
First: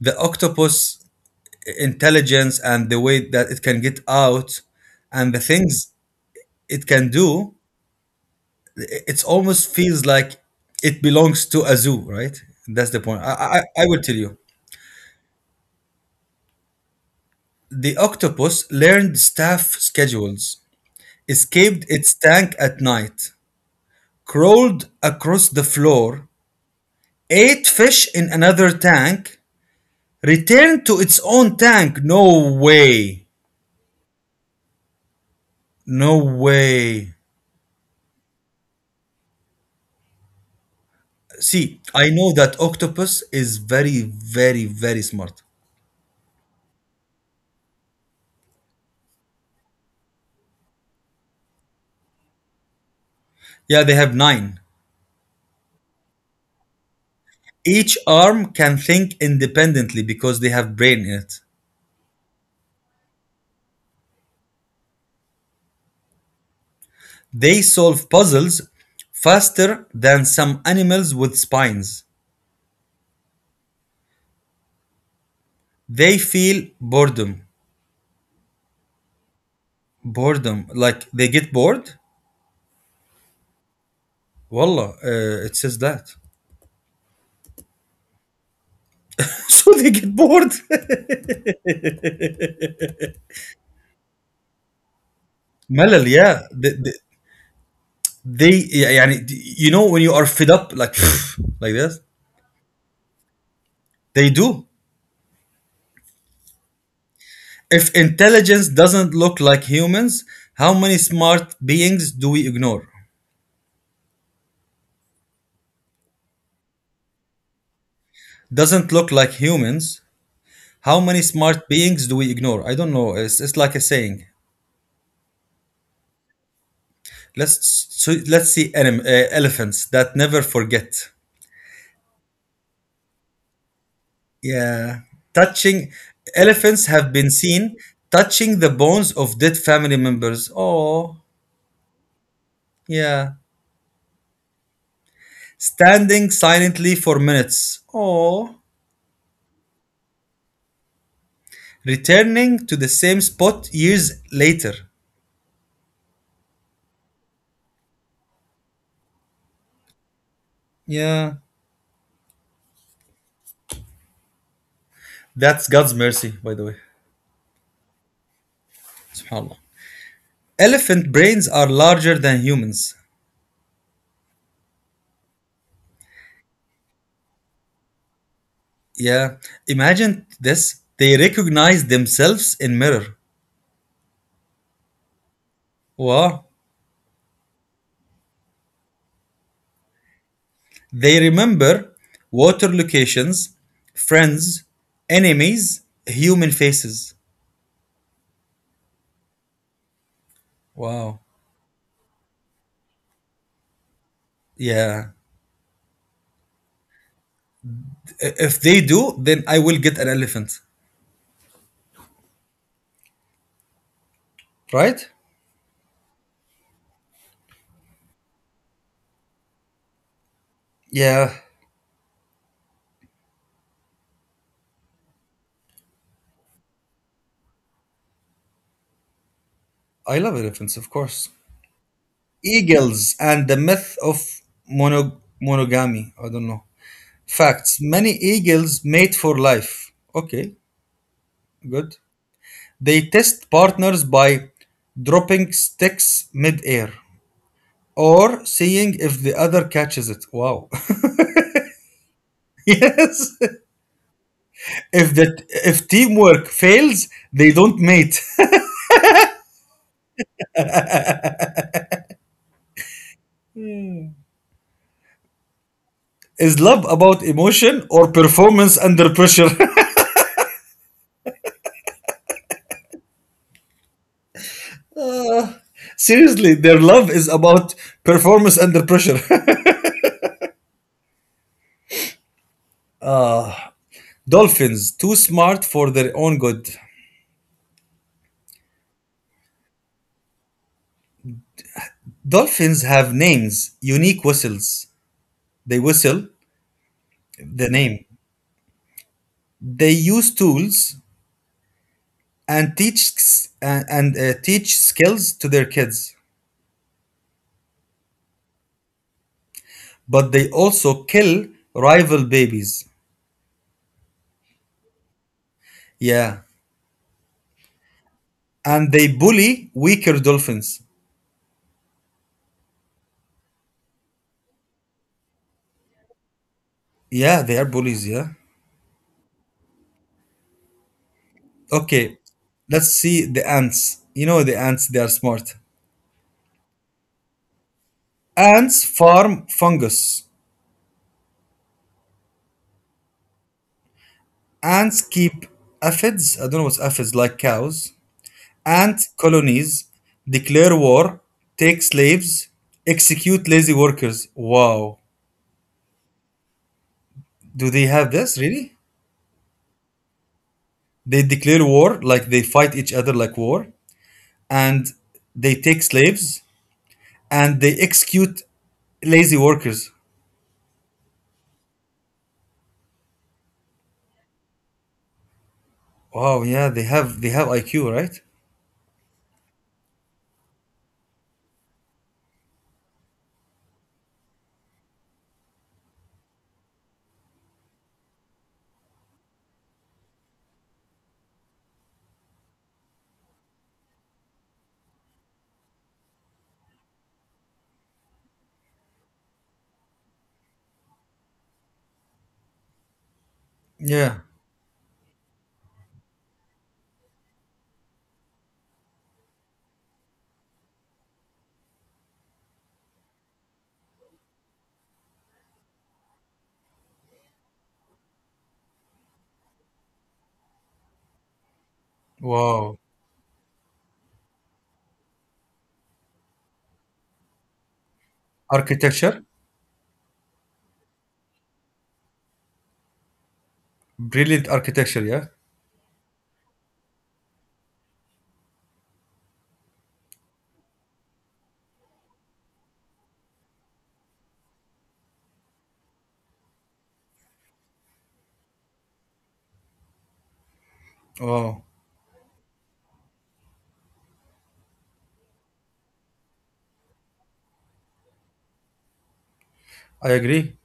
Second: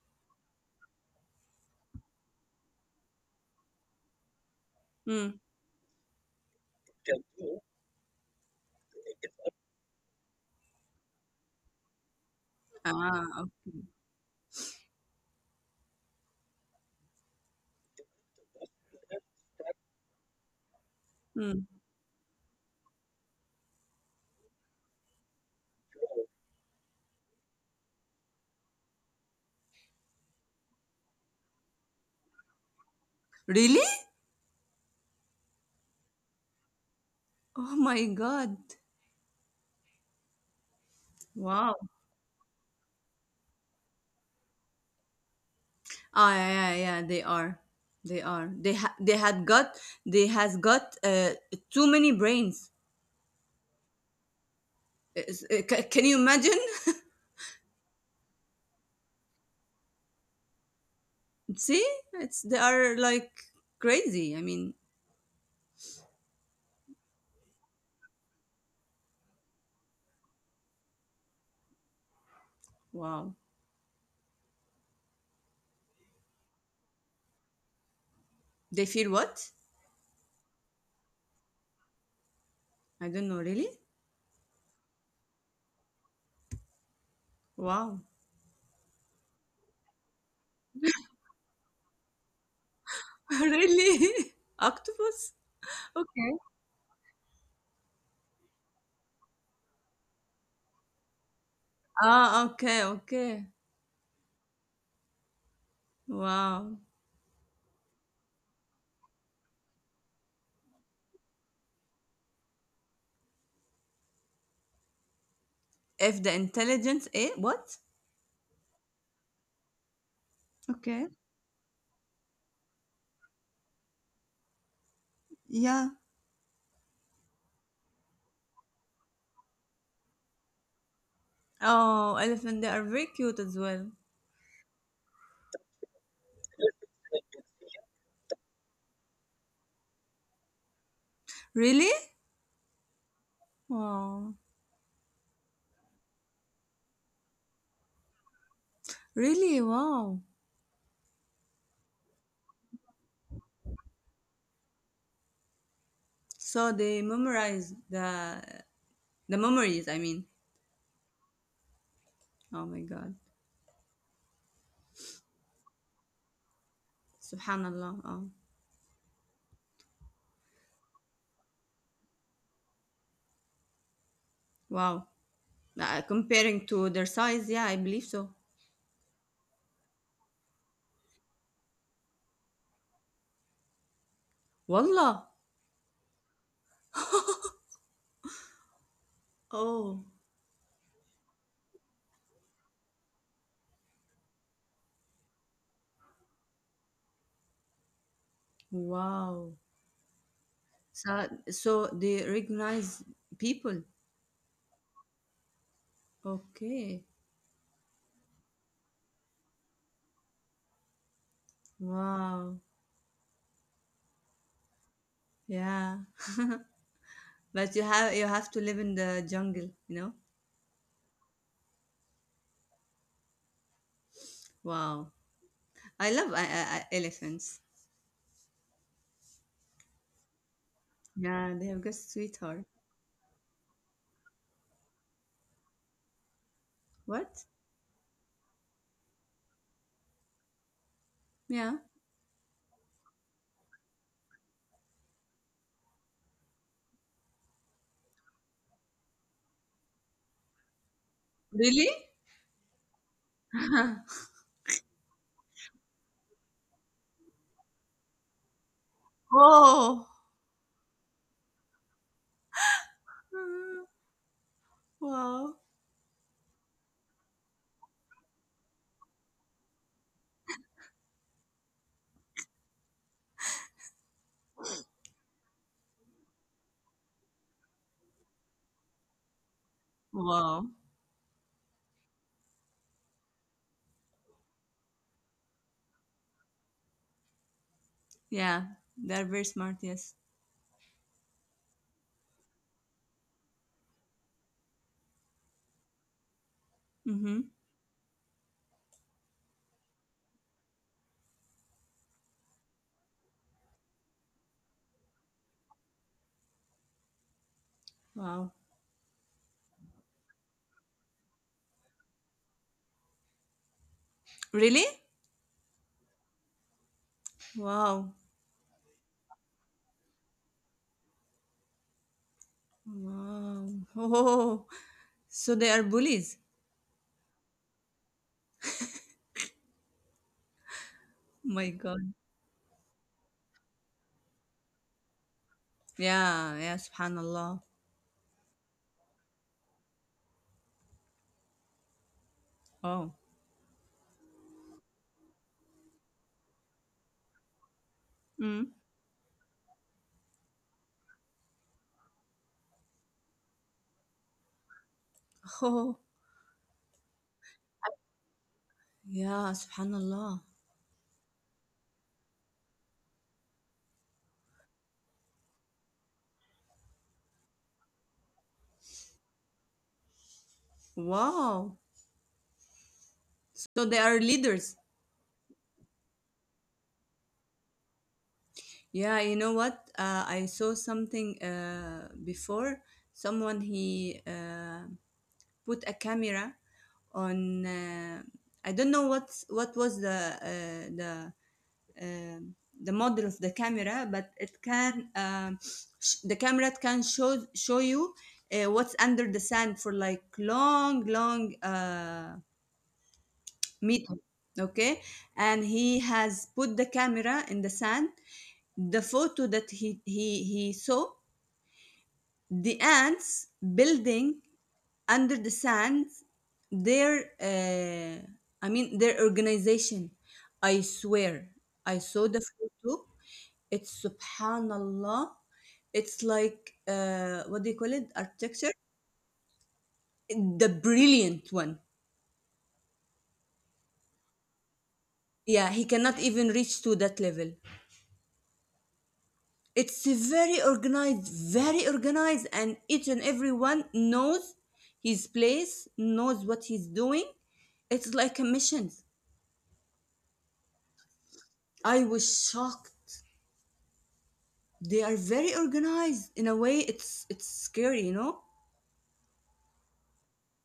the octopus intelligence and the way that it can get out and the Hmm. things it can do, it almost feels like it belongs to a zoo, right? That's the point. Ah, I will tell you. The octopus learned staff schedules, hmm. escaped its tank at night, crawled across the floor, ate fish in another tank, Return to its own tank? No way. Really? No way. Oh my God. Wow. See, I know that octopus is very, very, very smart. Ah, yeah, yeah, yeah, they are. They are. They ha- they had got they has got too many brains. Yeah, they have nine. Can you imagine? Each arm can think independently because they have brain in it. See? It's They are like crazy. I mean, They solve puzzles faster than some animals with spines. wow. They feel boredom. They feel what? Boredom. Like they get bored? I don't know, really? Wallah, it says that. Wow. So they get bored. Really? Octopus? Melal, Okay. yeah. They يعني you know when you are fed up, like like this Ah, okay, okay. they do. Wow. If intelligence doesn't look like humans, how many smart beings do we ignore? If the intelligence, eh, what? Doesn't look like humans, how Okay. many smart beings do we ignore? I don't know, it's like a saying. Yeah. Let's, so let's see elephants that never forget. Oh, elephant, they are very cute as well. Yeah, touching. Elephants have been seen touching the bones of dead family members. Oh, Really? yeah, Wow. standing silently for minutes or Really? Wow. returning to the same spot years later. So they memorize the memories, I mean. Yeah, Oh my god. that's God's mercy, by the way. Subhanallah. Oh. Subhanallah. Elephant brains are larger than humans. Wow. Comparing to their size, yeah, I believe so. Yeah, imagine this. They recognize themselves in mirror. Wallah. Wow. Oh. They remember water locations, friends, enemies, human faces. Wow. Wow. So they recognize people. Yeah. Okay. If they do, then I will get an elephant. Wow. Right? Yeah. But you have to live in the jungle, you know? Yeah, Wow. I love elephants. I love elephants, of course. Yeah, they have good sweetheart. Eagles and the myth of monogamy. I don't know. What? Facts. Many eagles mate for life. Okay, Yeah. good. They test partners by dropping sticks midair or seeing if the other catches it. Wow. Really? Yes. If teamwork fails, they don't mate. Oh. Uh, Wow. Is love about emotion or performance under pressure? Seriously, their love is about performance under pressure. Wow. Dolphins, too smart for their own good. Yeah, they're very smart. Yes. Dolphins have names, unique whistles. They whistle Mm-hmm. the name. They use tools and teach and teach skills to their kids, Wow. but they also kill rival babies. Really? Yeah, Wow. and they bully weaker dolphins. Wow. Oh. So they are bullies. Yeah, they are bullies. Yeah. Oh my Okay, God. let's see the ants. You know the ants; they are smart. Yeah. Yeah. Subhanallah. Ants farm fungus. Oh. Ants keep aphids. I don't know what's aphids, like cows. Mm. Ant colonies declare war, take slaves, execute lazy workers. Wow. Oh. Do they have this, really? Yeah. Subhanallah. They declare war, like they fight each other like war, and they take slaves and they execute lazy workers. Wow. So they are leaders. Wow, yeah, they have IQ, right? Yeah, you know what? I saw something before. Someone he put a camera on. I don't know what was the uh, the um the model of the camera, but it can the camera can show you what's under the sand for like long meter. Yeah. Okay, and he has put the camera in the sand, the photo that he saw the ants building under the sand, their I mean their organization. I swear I saw the Wow. photo. It's subhanallah. It's like, what do you call it, architecture, Architecture. the brilliant one. Brilliant architecture, yeah. Yeah, he cannot even reach to that level. It's very organized. Very organized, and each and everyone knows his place, knows what he's doing. It's like a mission. Wow. I was shocked. They are very organized in a way, it's scary, you know. I agree.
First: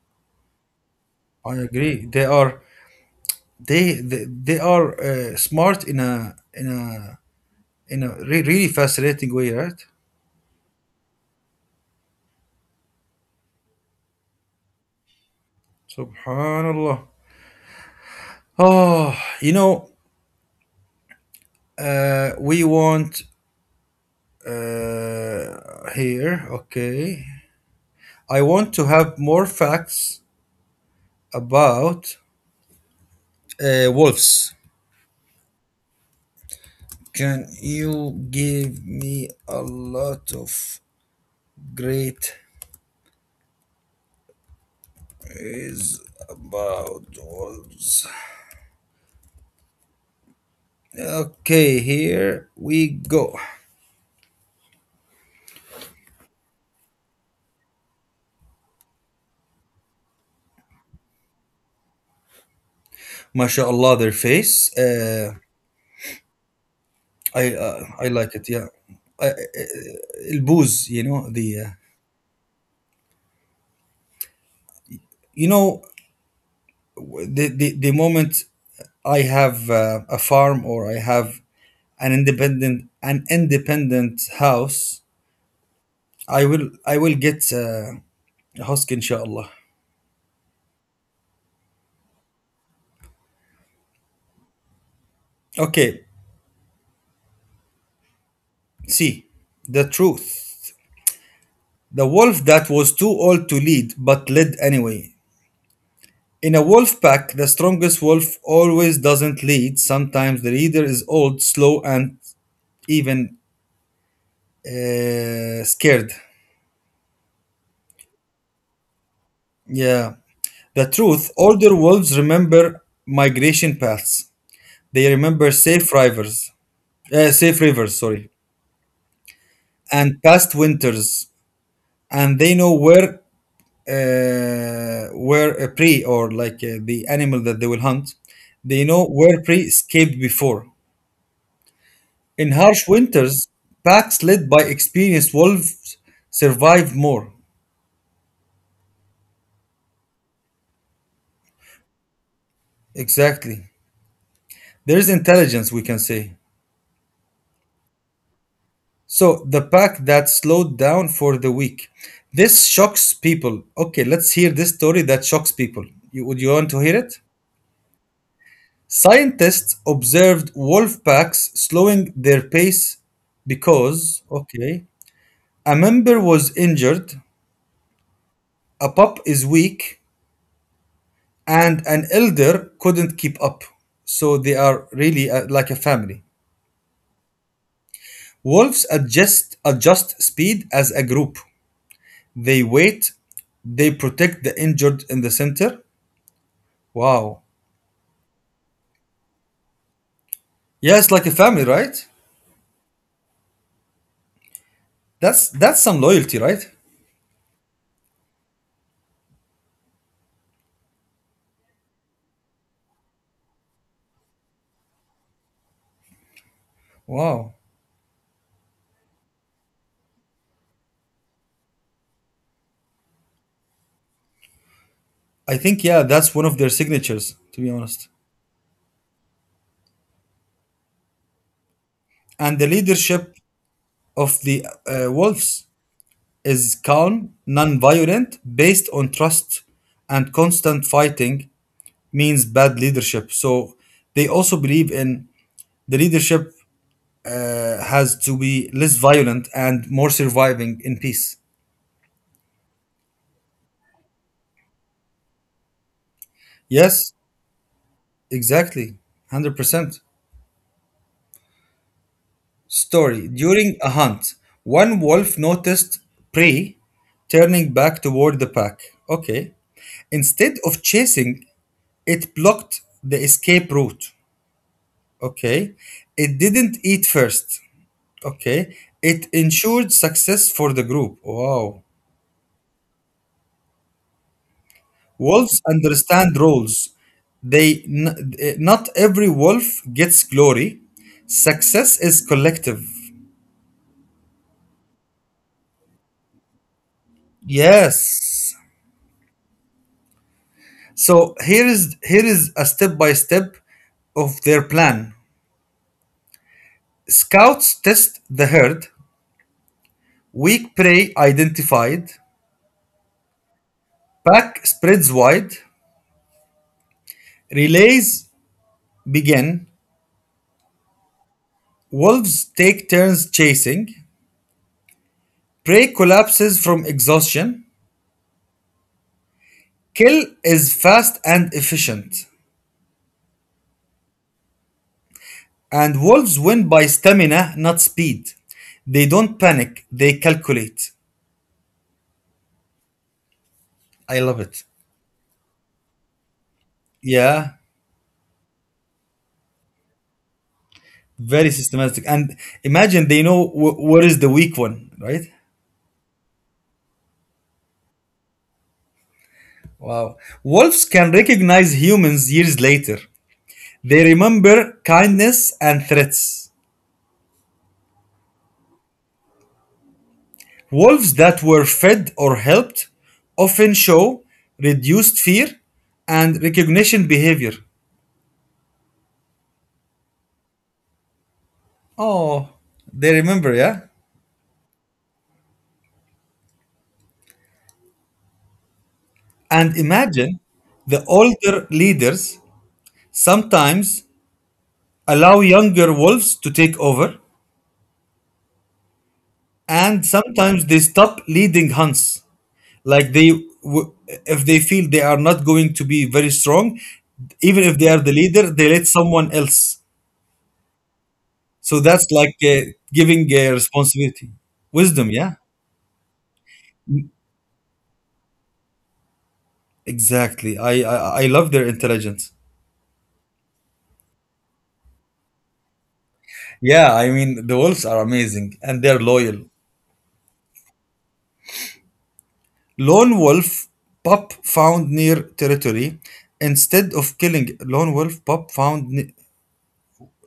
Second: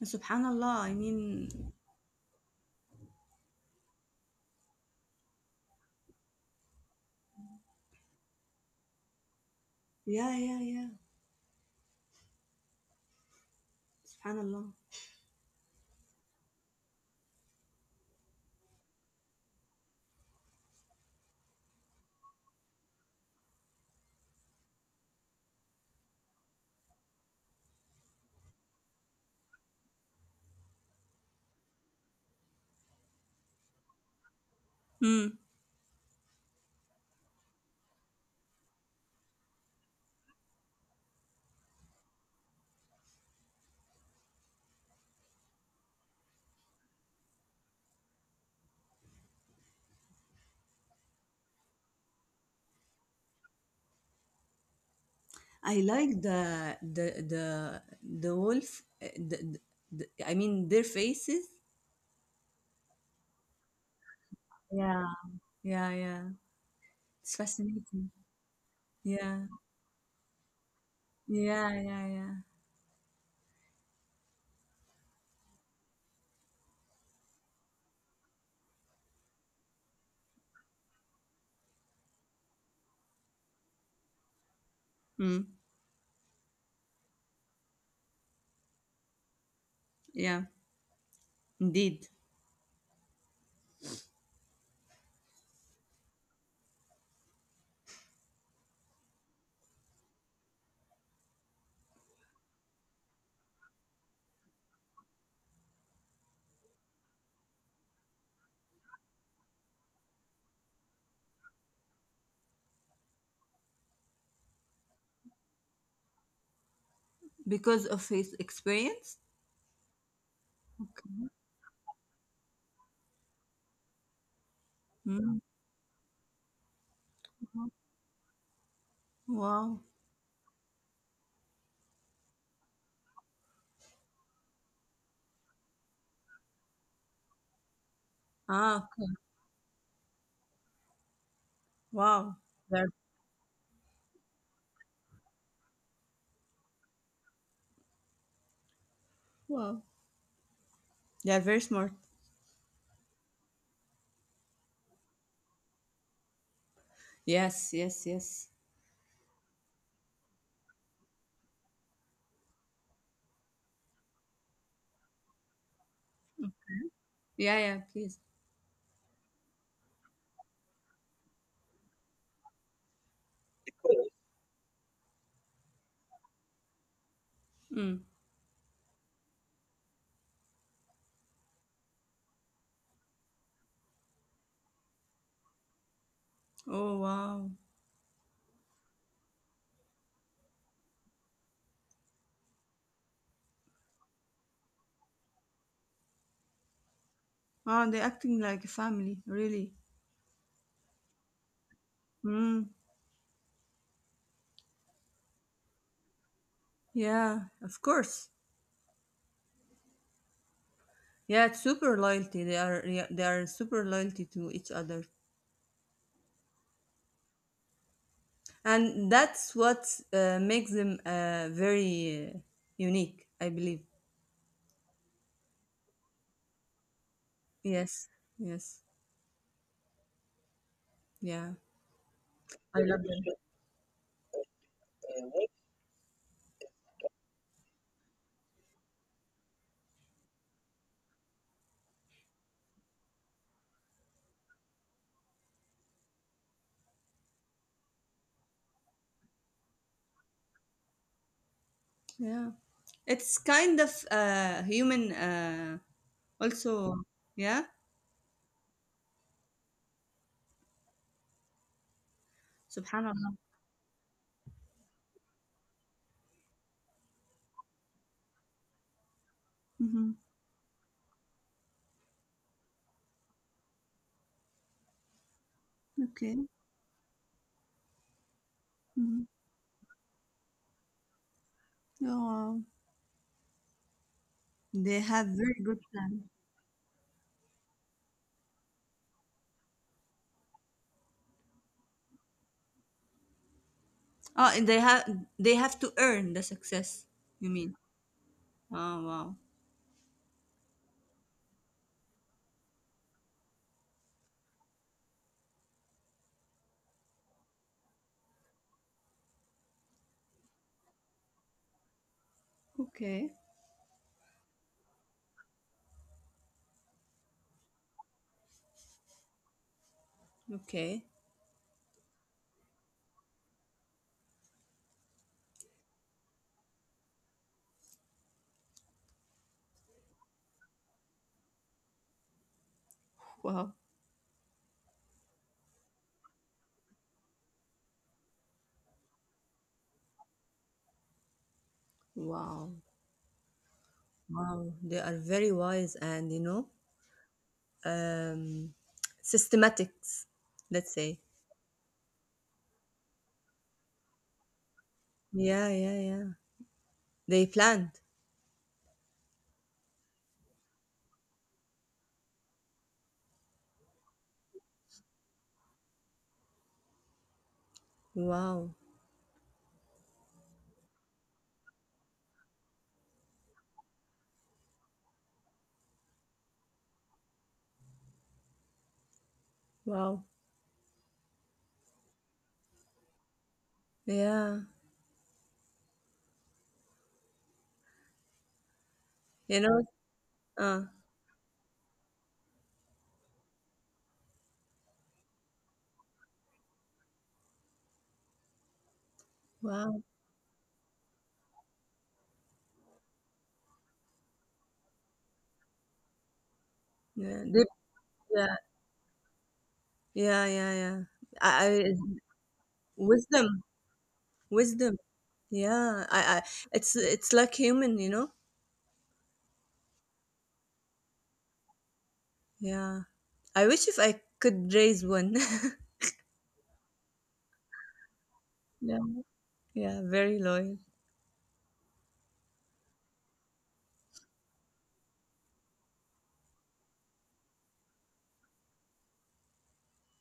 And subhanallah, I mean, I agree. They are smart in a really fascinating way, right? yeah, yeah, yeah. Subhanallah. Subhanallah. Oh, you know, we want here. Okay, I want to have more facts about wolves. Hmm. Can you give me a lot of great is about wolves? Okay, here we go. I like the the the wolf the, I mean their faces. MashaAllah, their face. Yeah, yeah, yeah, it's I uh, fascinating. I like it. Yeah, I, Yeah. Booze. Yeah, yeah, yeah. You know the moment I have a farm or I have an independent house, Mm, I will get a husk inshallah. yeah, indeed. Okay, see the truth. The wolf that was too old to lead but led anyway. In a wolf pack, the strongest wolf always doesn't lead. Sometimes the leader is old, slow, and even scared. Because of his experience? Yeah. The Okay. truth, older wolves remember migration paths, they Mm, remember safe rivers, sorry, wow. and past winters, and they know where. Where a prey, or like the animal that they will hunt, Ah, they know okay. where prey escaped before. Wow. In They're, harsh winters, packs led by experienced wolves survive more. wow. They're very smart. Exactly. There is intelligence, we can say. Yes, yes, yes. So, the pack that slowed down for the week. This shocks people. Okay, let's hear this story that shocks people. Would you want to hear it? Yeah, yeah, please. Scientists observed wolf packs slowing their pace because, okay, a member was injured, Mm. a pup is weak, and an elder couldn't keep up. So they are really like a family. Oh, wow. Wolves adjust speed as a group. They wait, they protect the injured in the center. Wow. Wow, they're acting like a family, really. Yeah, it's like a family, right? Mm, That's some loyalty, right? yeah, of course. Yeah, it's super loyalty. They are, yeah, they are super loyalty to each other. Wow. And that's what makes them very unique, I believe. I think, yeah, that's one of their signatures, to be honest. Yes, yes, yeah. And the I love them. leadership of the wolves is calm, non-violent, based on trust, and constant fighting means bad leadership. So they also believe in the leadership has to be less violent and more surviving in peace. Yeah, it's kind of human, also. Yes, Yeah. exactly. 100%. Story. Subhanallah. During a hunt, one wolf noticed prey turning back toward the pack. Okay. Hmm. Instead of chasing, it blocked the escape route. Okay. It Okay. didn't eat first. Okay. It Hmm. ensured success for the group. Wow. Oh, wow. They have very Wolves good plan. understand roles. Not every wolf gets glory. Success is collective. Oh, and they have to earn the success, you mean. Yes. Oh, wow. So here is a step by step of their plan. Scouts test the herd. Weak prey identified. Okay. Pack spreads wide. Relays begin. Okay. Wolves take turns chasing. Prey collapses from exhaustion. Kill is fast and efficient. Wow. And wolves win by stamina, not speed. They don't panic, they calculate. Wow. I love it. Wow, they are very wise, and you know, Yeah, um, systematics, let's say. very systematic. And imagine, they know what is the weak one, right? Yeah, yeah, yeah. They planned. Wow. Wolves can recognize humans years later. They remember kindness and threats. Wow, Wolves that were fed or helped often show reduced fear and recognition behavior. wow. Oh, they remember, yeah? Yeah, you And know. imagine, Uh, the older leaders sometimes allow younger wolves to take over, and wow. sometimes they stop leading hunts. Like, if they feel they are not going to be very strong, Yeah, even they, if they are the leader, yeah, they let someone else. yeah, yeah, yeah. I, So I that's like giving wisdom, responsibility, wisdom. wisdom. Yeah, Yeah, it's like human, you know. exactly. I love their intelligence. Yeah, I wish if I could raise one. Yeah, I mean, the wolves are amazing and they're yeah, loyal. yeah, very loyal. Lone Wolf Pup found near territory. Instead of killing Lone Wolf Pup found ne-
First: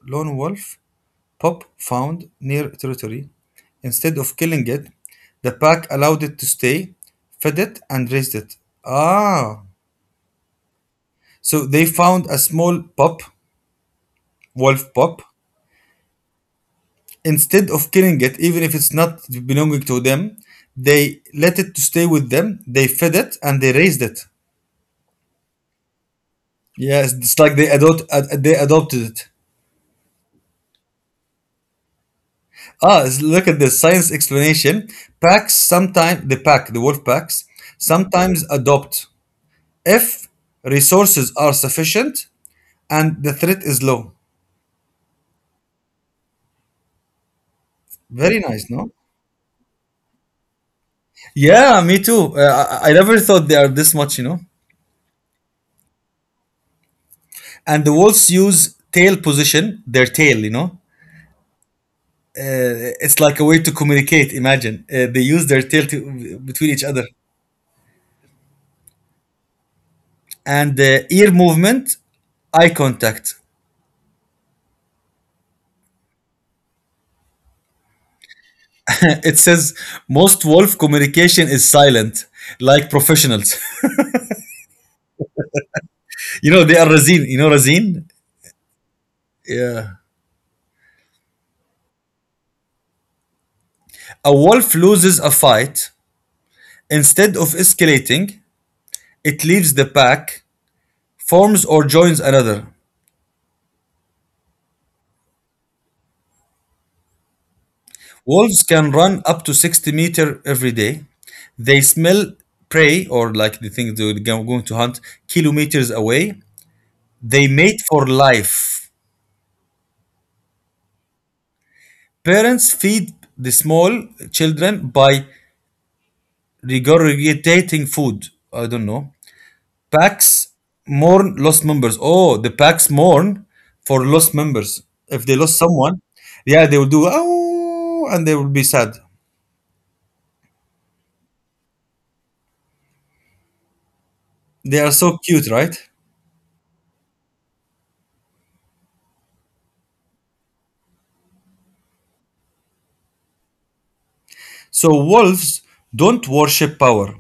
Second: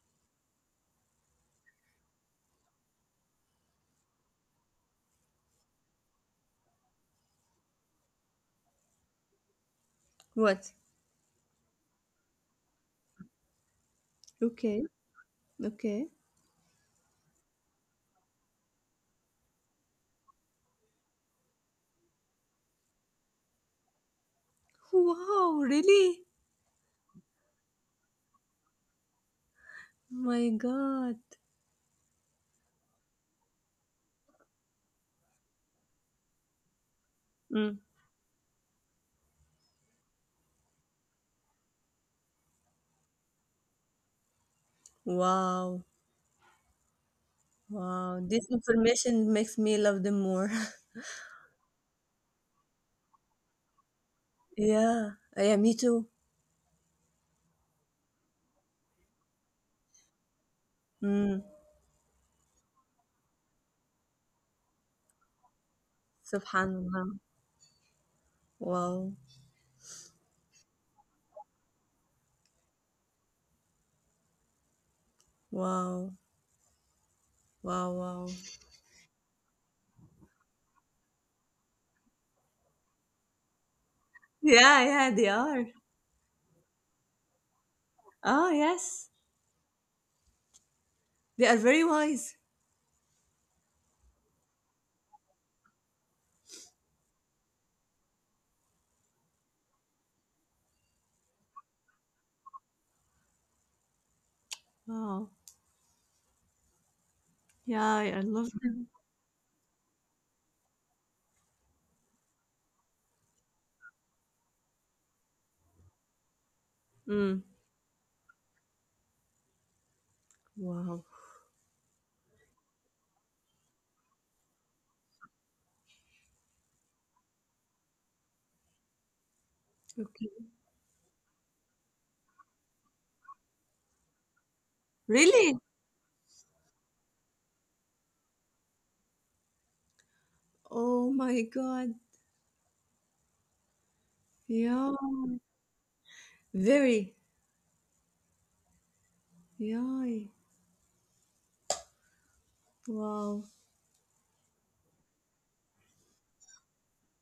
Lone Wolf Pup found near territory. Instead of killing it, the pack allowed it to stay, fed it, and raised it. Ah, What? so they found a small pup, Okay, wolf pup. okay. Instead of killing it, even if it's not belonging to them, they let it to stay with them. They fed it and they raised it. Wow, really? Yes, it's like they adopted it. My God. Ah, look at the science explanation. Packs sometimes the pack, the wolf packs Mm. sometimes adopt if resources are sufficient and the threat is low. Wow. Wow, Very this nice, no? information makes me love them more. Yeah, me too. I never thought they are this much, you know. yeah, yeah, me too. And the wolves use tail position, their tail. Mm. It's like a way to communicate. Imagine, they use their tail to, between each other, Subhanallah. Wow, and ear movement, eye contact. wow, wow, wow. it says most wolf communication is silent, like professionals. Yeah, yeah, they are. you know, they are Razin. You know Razin? Oh, yes, Yeah. they are very wise. A wolf loses a fight. Instead of escalating, it leaves the pack, forms or joins another. Wow. Yeah, I love Wolves them. can run up to 60 meter every day. They smell prey, or like the things they're going to hunt kilometers away. Mm. They mate for life. Wow. Parents feed the small children by regurgitating food. I don't know. Okay. Packs mourn lost members. Oh, the packs mourn for lost members. If they Really? lost someone, yeah, they will do, oh, and they will be sad. Oh my God. They Yeah. are so cute, right? Very. Yeah. Wow. So wolves don't worship power.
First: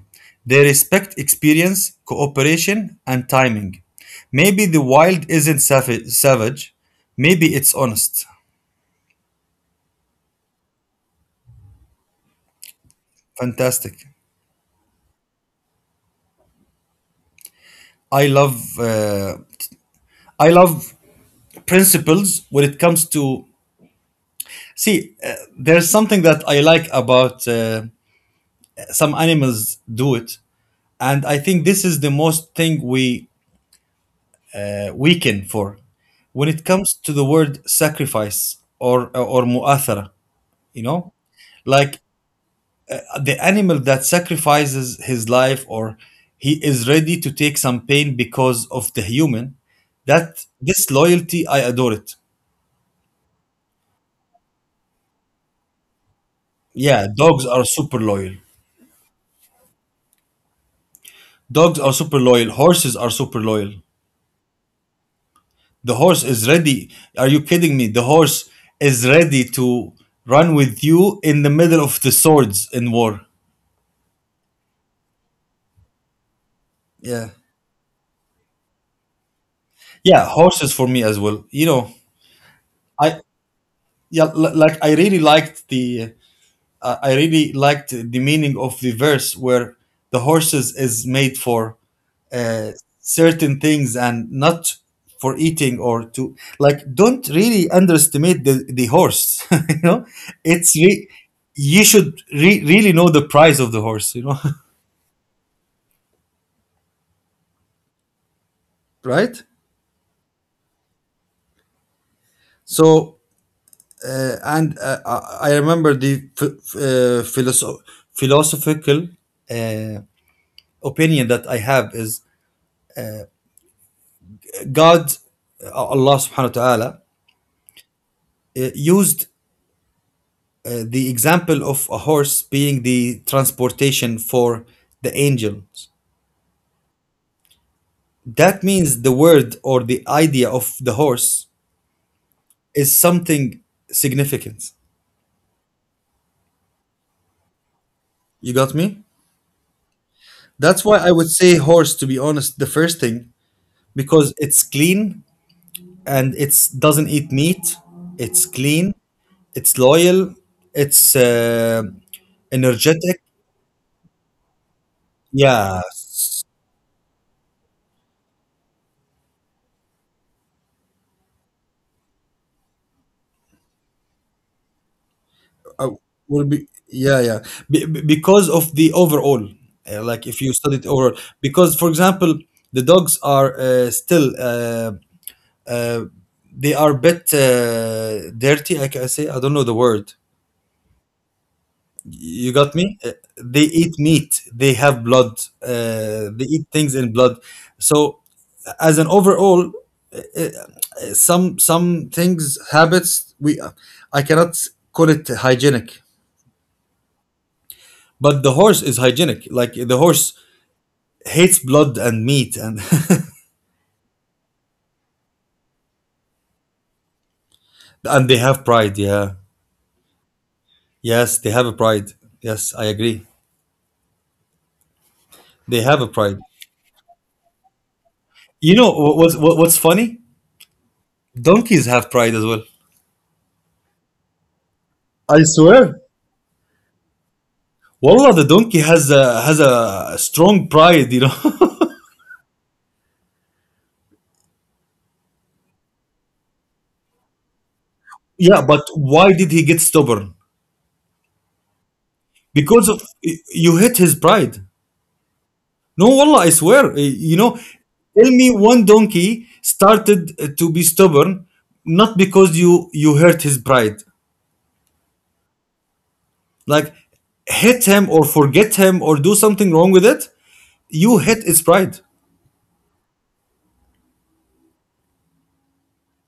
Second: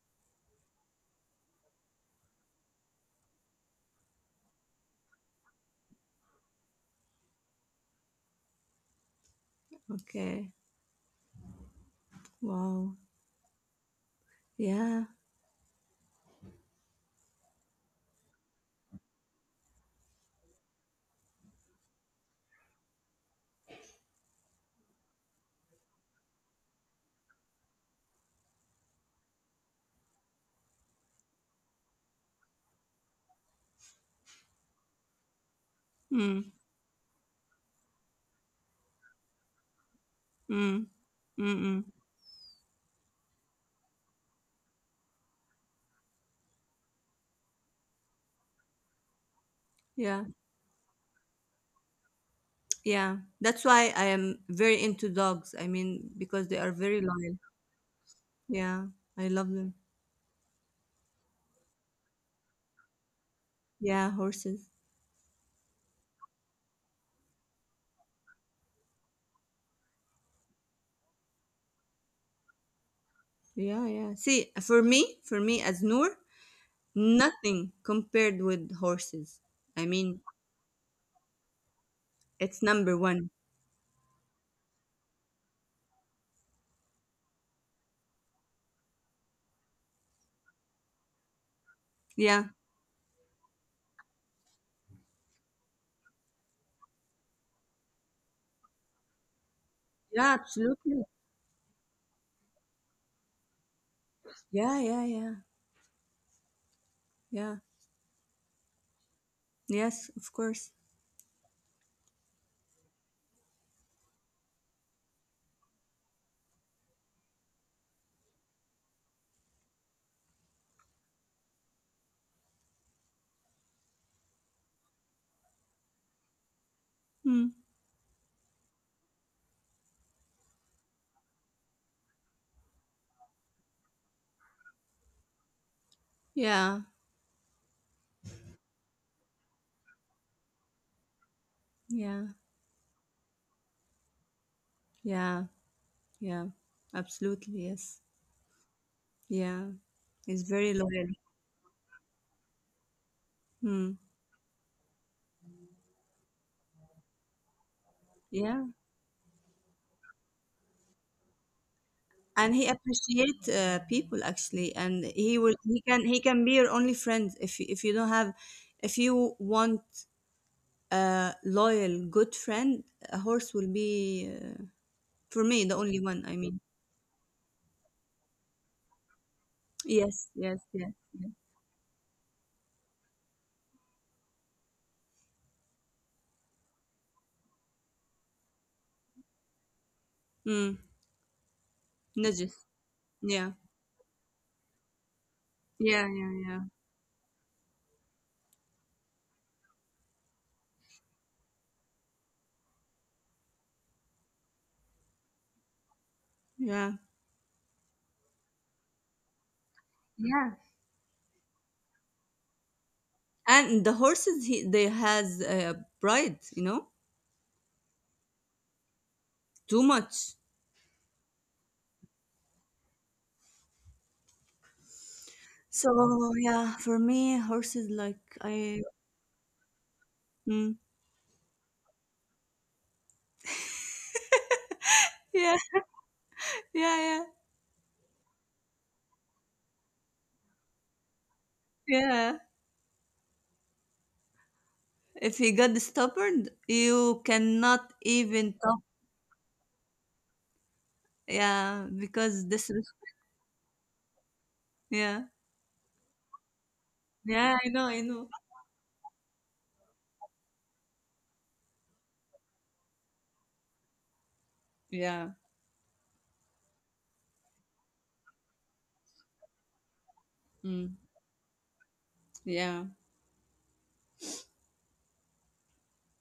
They respect experience, cooperation, and timing. Maybe the wild isn't savage. Maybe it's honest. Okay. Wow. Fantastic. Yeah. I love. I love principles when it comes to, see, there's something that I like about some animals do it, and I think this is the most thing we weaken for Mm. when it comes to the word sacrifice, or mu'athara, you Mm. know, Mm-mm. like the animal that sacrifices his life, or he is ready to take some pain because of the human, Yeah. that this loyalty I adore it. Yeah, that's why I am very into dogs. I mean, because they are very Yeah, loyal. dogs are super loyal. Yeah, I love them. Dogs are super loyal. Horses are super loyal. Yeah, horses. The horse is ready. Are you kidding me? The horse is ready to run with you in the middle of the swords in war. Yeah, yeah. See, for me as Noor, Yeah. nothing compared with horses. I mean, Yeah, horses for me as well. You know, it's number I, one. yeah, like I really liked the meaning of the verse where the horses is made for Yeah, uh, certain things and not for eating, or to like, don't really underestimate the, horse. you know, yeah, it's absolutely. You should really know the price of the horse, you know. Yeah, yeah, yeah, yeah. right. Yes, of course. So and I remember the ph- ph- uh, philosoph- philosophical uh, opinion that I have is, god, allah subhanahu wa ta'ala Hmm. Used the example of a horse being the transportation for the angels. Yeah, That means the word, or the idea of the horse, yeah, is something significant. yeah, yeah. Absolutely, yes. You got me? Yeah, it's very That's why loyal. I would say horse, to be honest, the first thing, Hmm. because it's clean and it's doesn't eat meat. It's Yeah. clean, it's loyal, it's And he energetic. appreciate people actually, and he will Yeah. he can he can be your only friend if you don't have, if you want a loyal good friend, a horse will be, for me, the Uh, only one, I will be, mean. yeah, yeah, because of the overall, like Yes, if you yes, study it yes, overall. yes. Because, for example, the dogs are still, uh, they are a bit dirty, I can say, I don't know the word. Mm, You najis. got me. Yeah, They eat meat, they have blood, yeah, yeah. they Yeah, eat things in blood. So, as an overall, some things, habits, we, I cannot call it hygienic, yeah, but the horse is hygienic, like the horse yeah. hates blood and meat. And And the horses, he, they has pride, you know. and they have pride, yeah. Too much. Yes, they have a pride. Yes, I agree. They have a So pride. yeah, for me horses, like You I, know what, what's funny, mm, donkeys have pride as well. I yeah, swear, yeah, yeah, wallah, the donkey has a strong pride, you know. yeah. If he got stubborn, you cannot even yeah, but talk. why did he get stubborn? Yeah, because this Because is, of you hit his pride. yeah, No, wallah, I swear, you know, yeah. I know, I tell know. me one donkey started to be stubborn not because you hurt his pride. Yeah, Like, hit him or forget him or do something wrong with it, mm, you hit its pride. yeah,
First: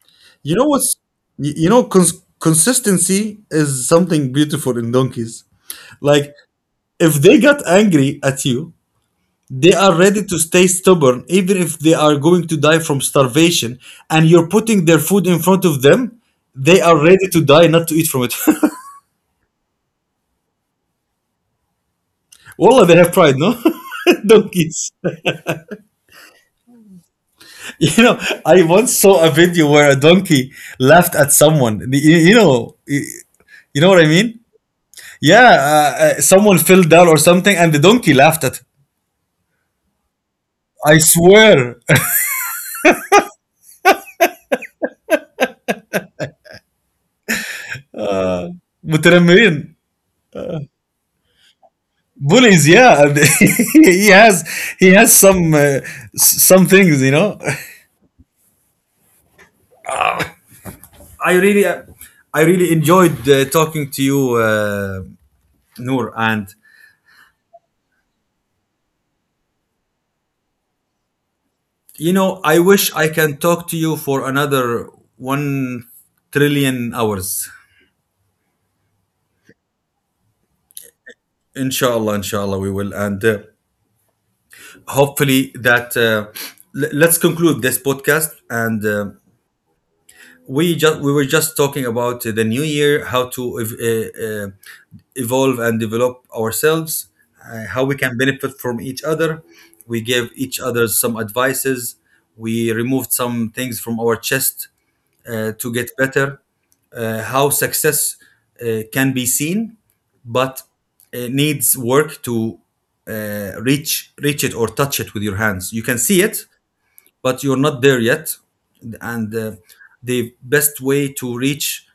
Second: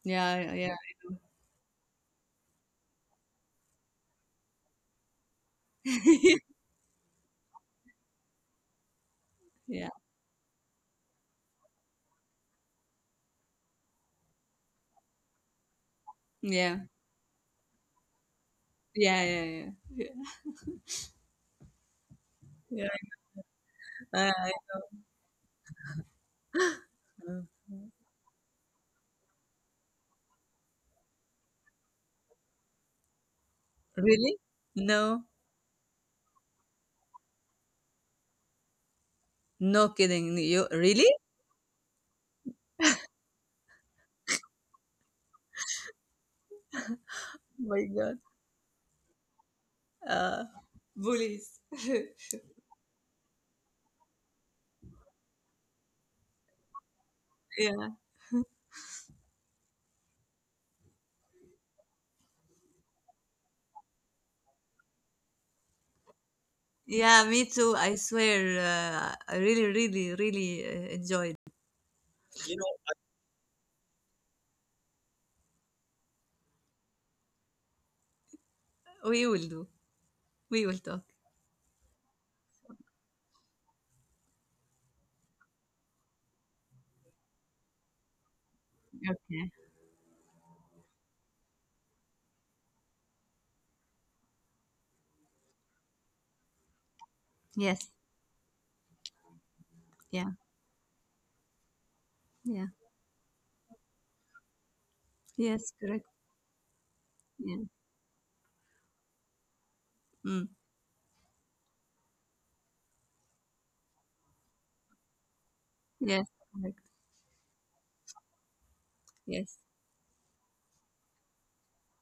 yeah, yeah, You know yeah, what's, you know, consistency is something beautiful in donkeys. Like, if they got angry at you, they yeah, are ready to stay stubborn even if they are going to die from starvation and you're putting their food in front of them, yeah, they are ready to die, not to eat from it. yeah, yeah. Yeah. Yeah. Wallah, they Yeah. have pride, no? I donkeys. You know, I once saw a video where a donkey laughed at someone. You, you know, you know what I really? mean? No, Yeah, someone fell down or something, and the donkey laughed at. no kidding. You I really? swear. Oh my God. Mutaramirin, Uh, bullies. bullies. Yeah, and he has he has some things, you know. yeah, I really I really enjoyed talking to you, Noor, and, yeah. Me too. I swear. I really, really, really enjoyed. you know, I wish I can talk to you for another 1 trillion hours. We will do. We will talk. Inshallah, inshallah, we will. And hopefully that, let's conclude this podcast. And Okay. we were just talking about the new year, how to evolve and develop ourselves, Yes. how we can benefit from each other. We Yeah. gave each other some advices. Yeah. We removed some things from our chest Yes. to get Correct. better, how Yeah. success can be seen, Mm. but it needs work to reach it or touch it with your hands. You can Yes. see it, Correct. but you're not there yet. And Yes. The best way to reach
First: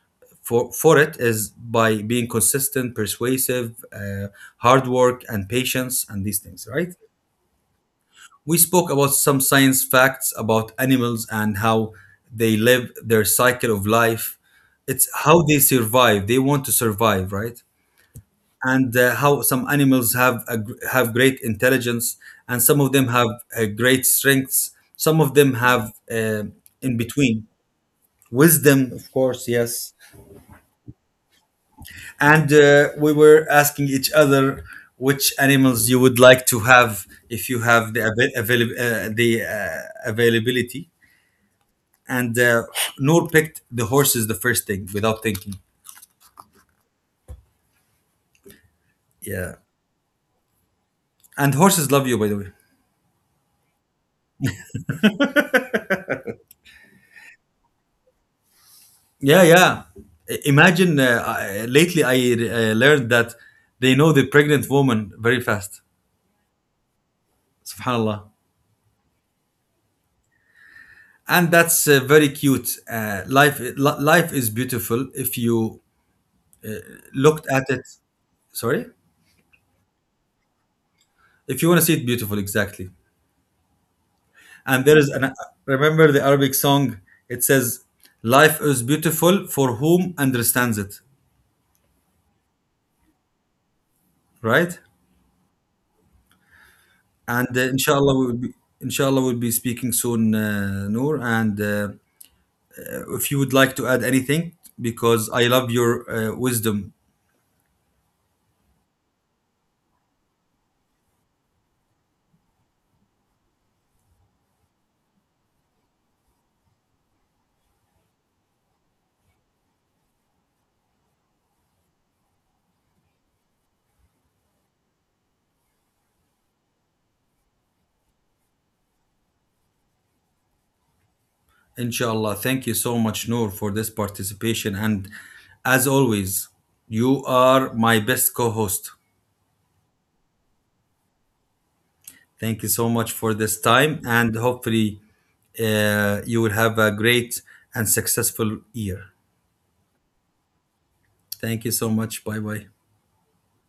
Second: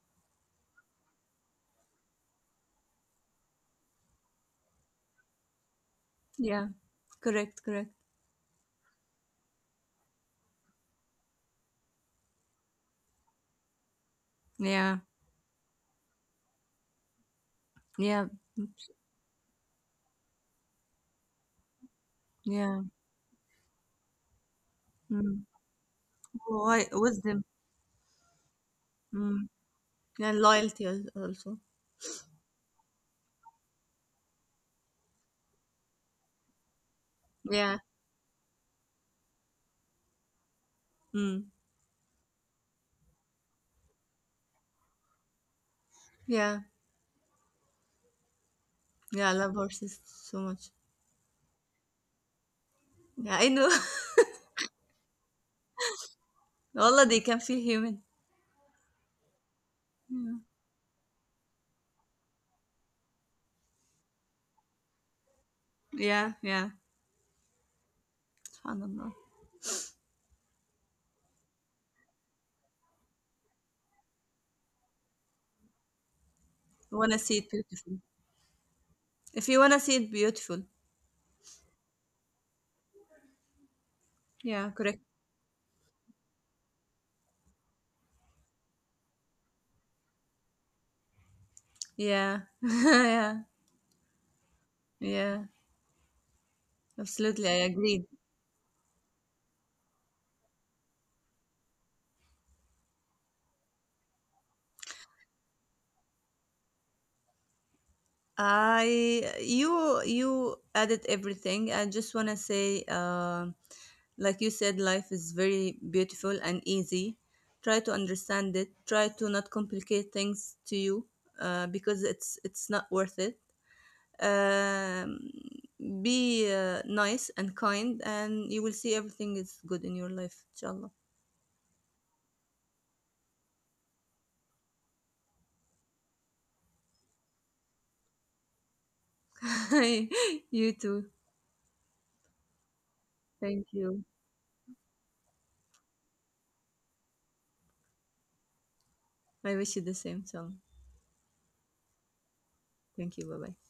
for it is by being consistent, persuasive, hard work, and patience, and these things. Yeah. Right? Correct. Correct. We spoke about some science facts about animals and how they live their cycle of life. Yeah. It's how they survive. They want to survive, right? Yeah. Oops. And how some animals have great intelligence, and some Yeah. of them have great strengths. Some of Mm. them have Why in between wisdom? wisdom, of course, Mm. yes. Yeah. Loyalty al- also. And we were asking each other which animals you would like to have if you Yeah. have the availability, Mm. and Noor picked the horses the first thing without thinking. Yeah. Yeah. I Yeah, love horses so much. and horses love you, by the way. Yeah. I know. Allah, they can feel human. Yeah, yeah. Yeah. Imagine, lately I learned that they know the pregnant woman very fast. Yeah. Yeah. Subhanallah, Subhanallah. and that's very cute. Life is beautiful if you You wanna see looked it at it. beautiful. Sorry, If you wanna see it beautiful. if you want to see it beautiful, exactly. Yeah. And Correct. there is an. Remember the Arabic song. It says, "Life is beautiful for whom understands it." Yeah. yeah. Right? Yeah. Absolutely, I And agree. inshallah, we'll be speaking soon, Noor. And if you would like to add anything, because I love your wisdom, I, you added everything. I just want to say, like you said, life is very beautiful and easy. Try to understand it. Try to not complicate things to you, because it's not worth it. Um, be nice and kind, and you will see everything is good in your life, inshallah. inshallah. Thank you so much, Noor, for this participation. And as always, you are my best co-host. you too. Thank you so much for this Thank time, you. and hopefully, you will have a great and successful year. I wish you the same, inshallah. Thank you so much. Bye bye. Thank you. Bye bye.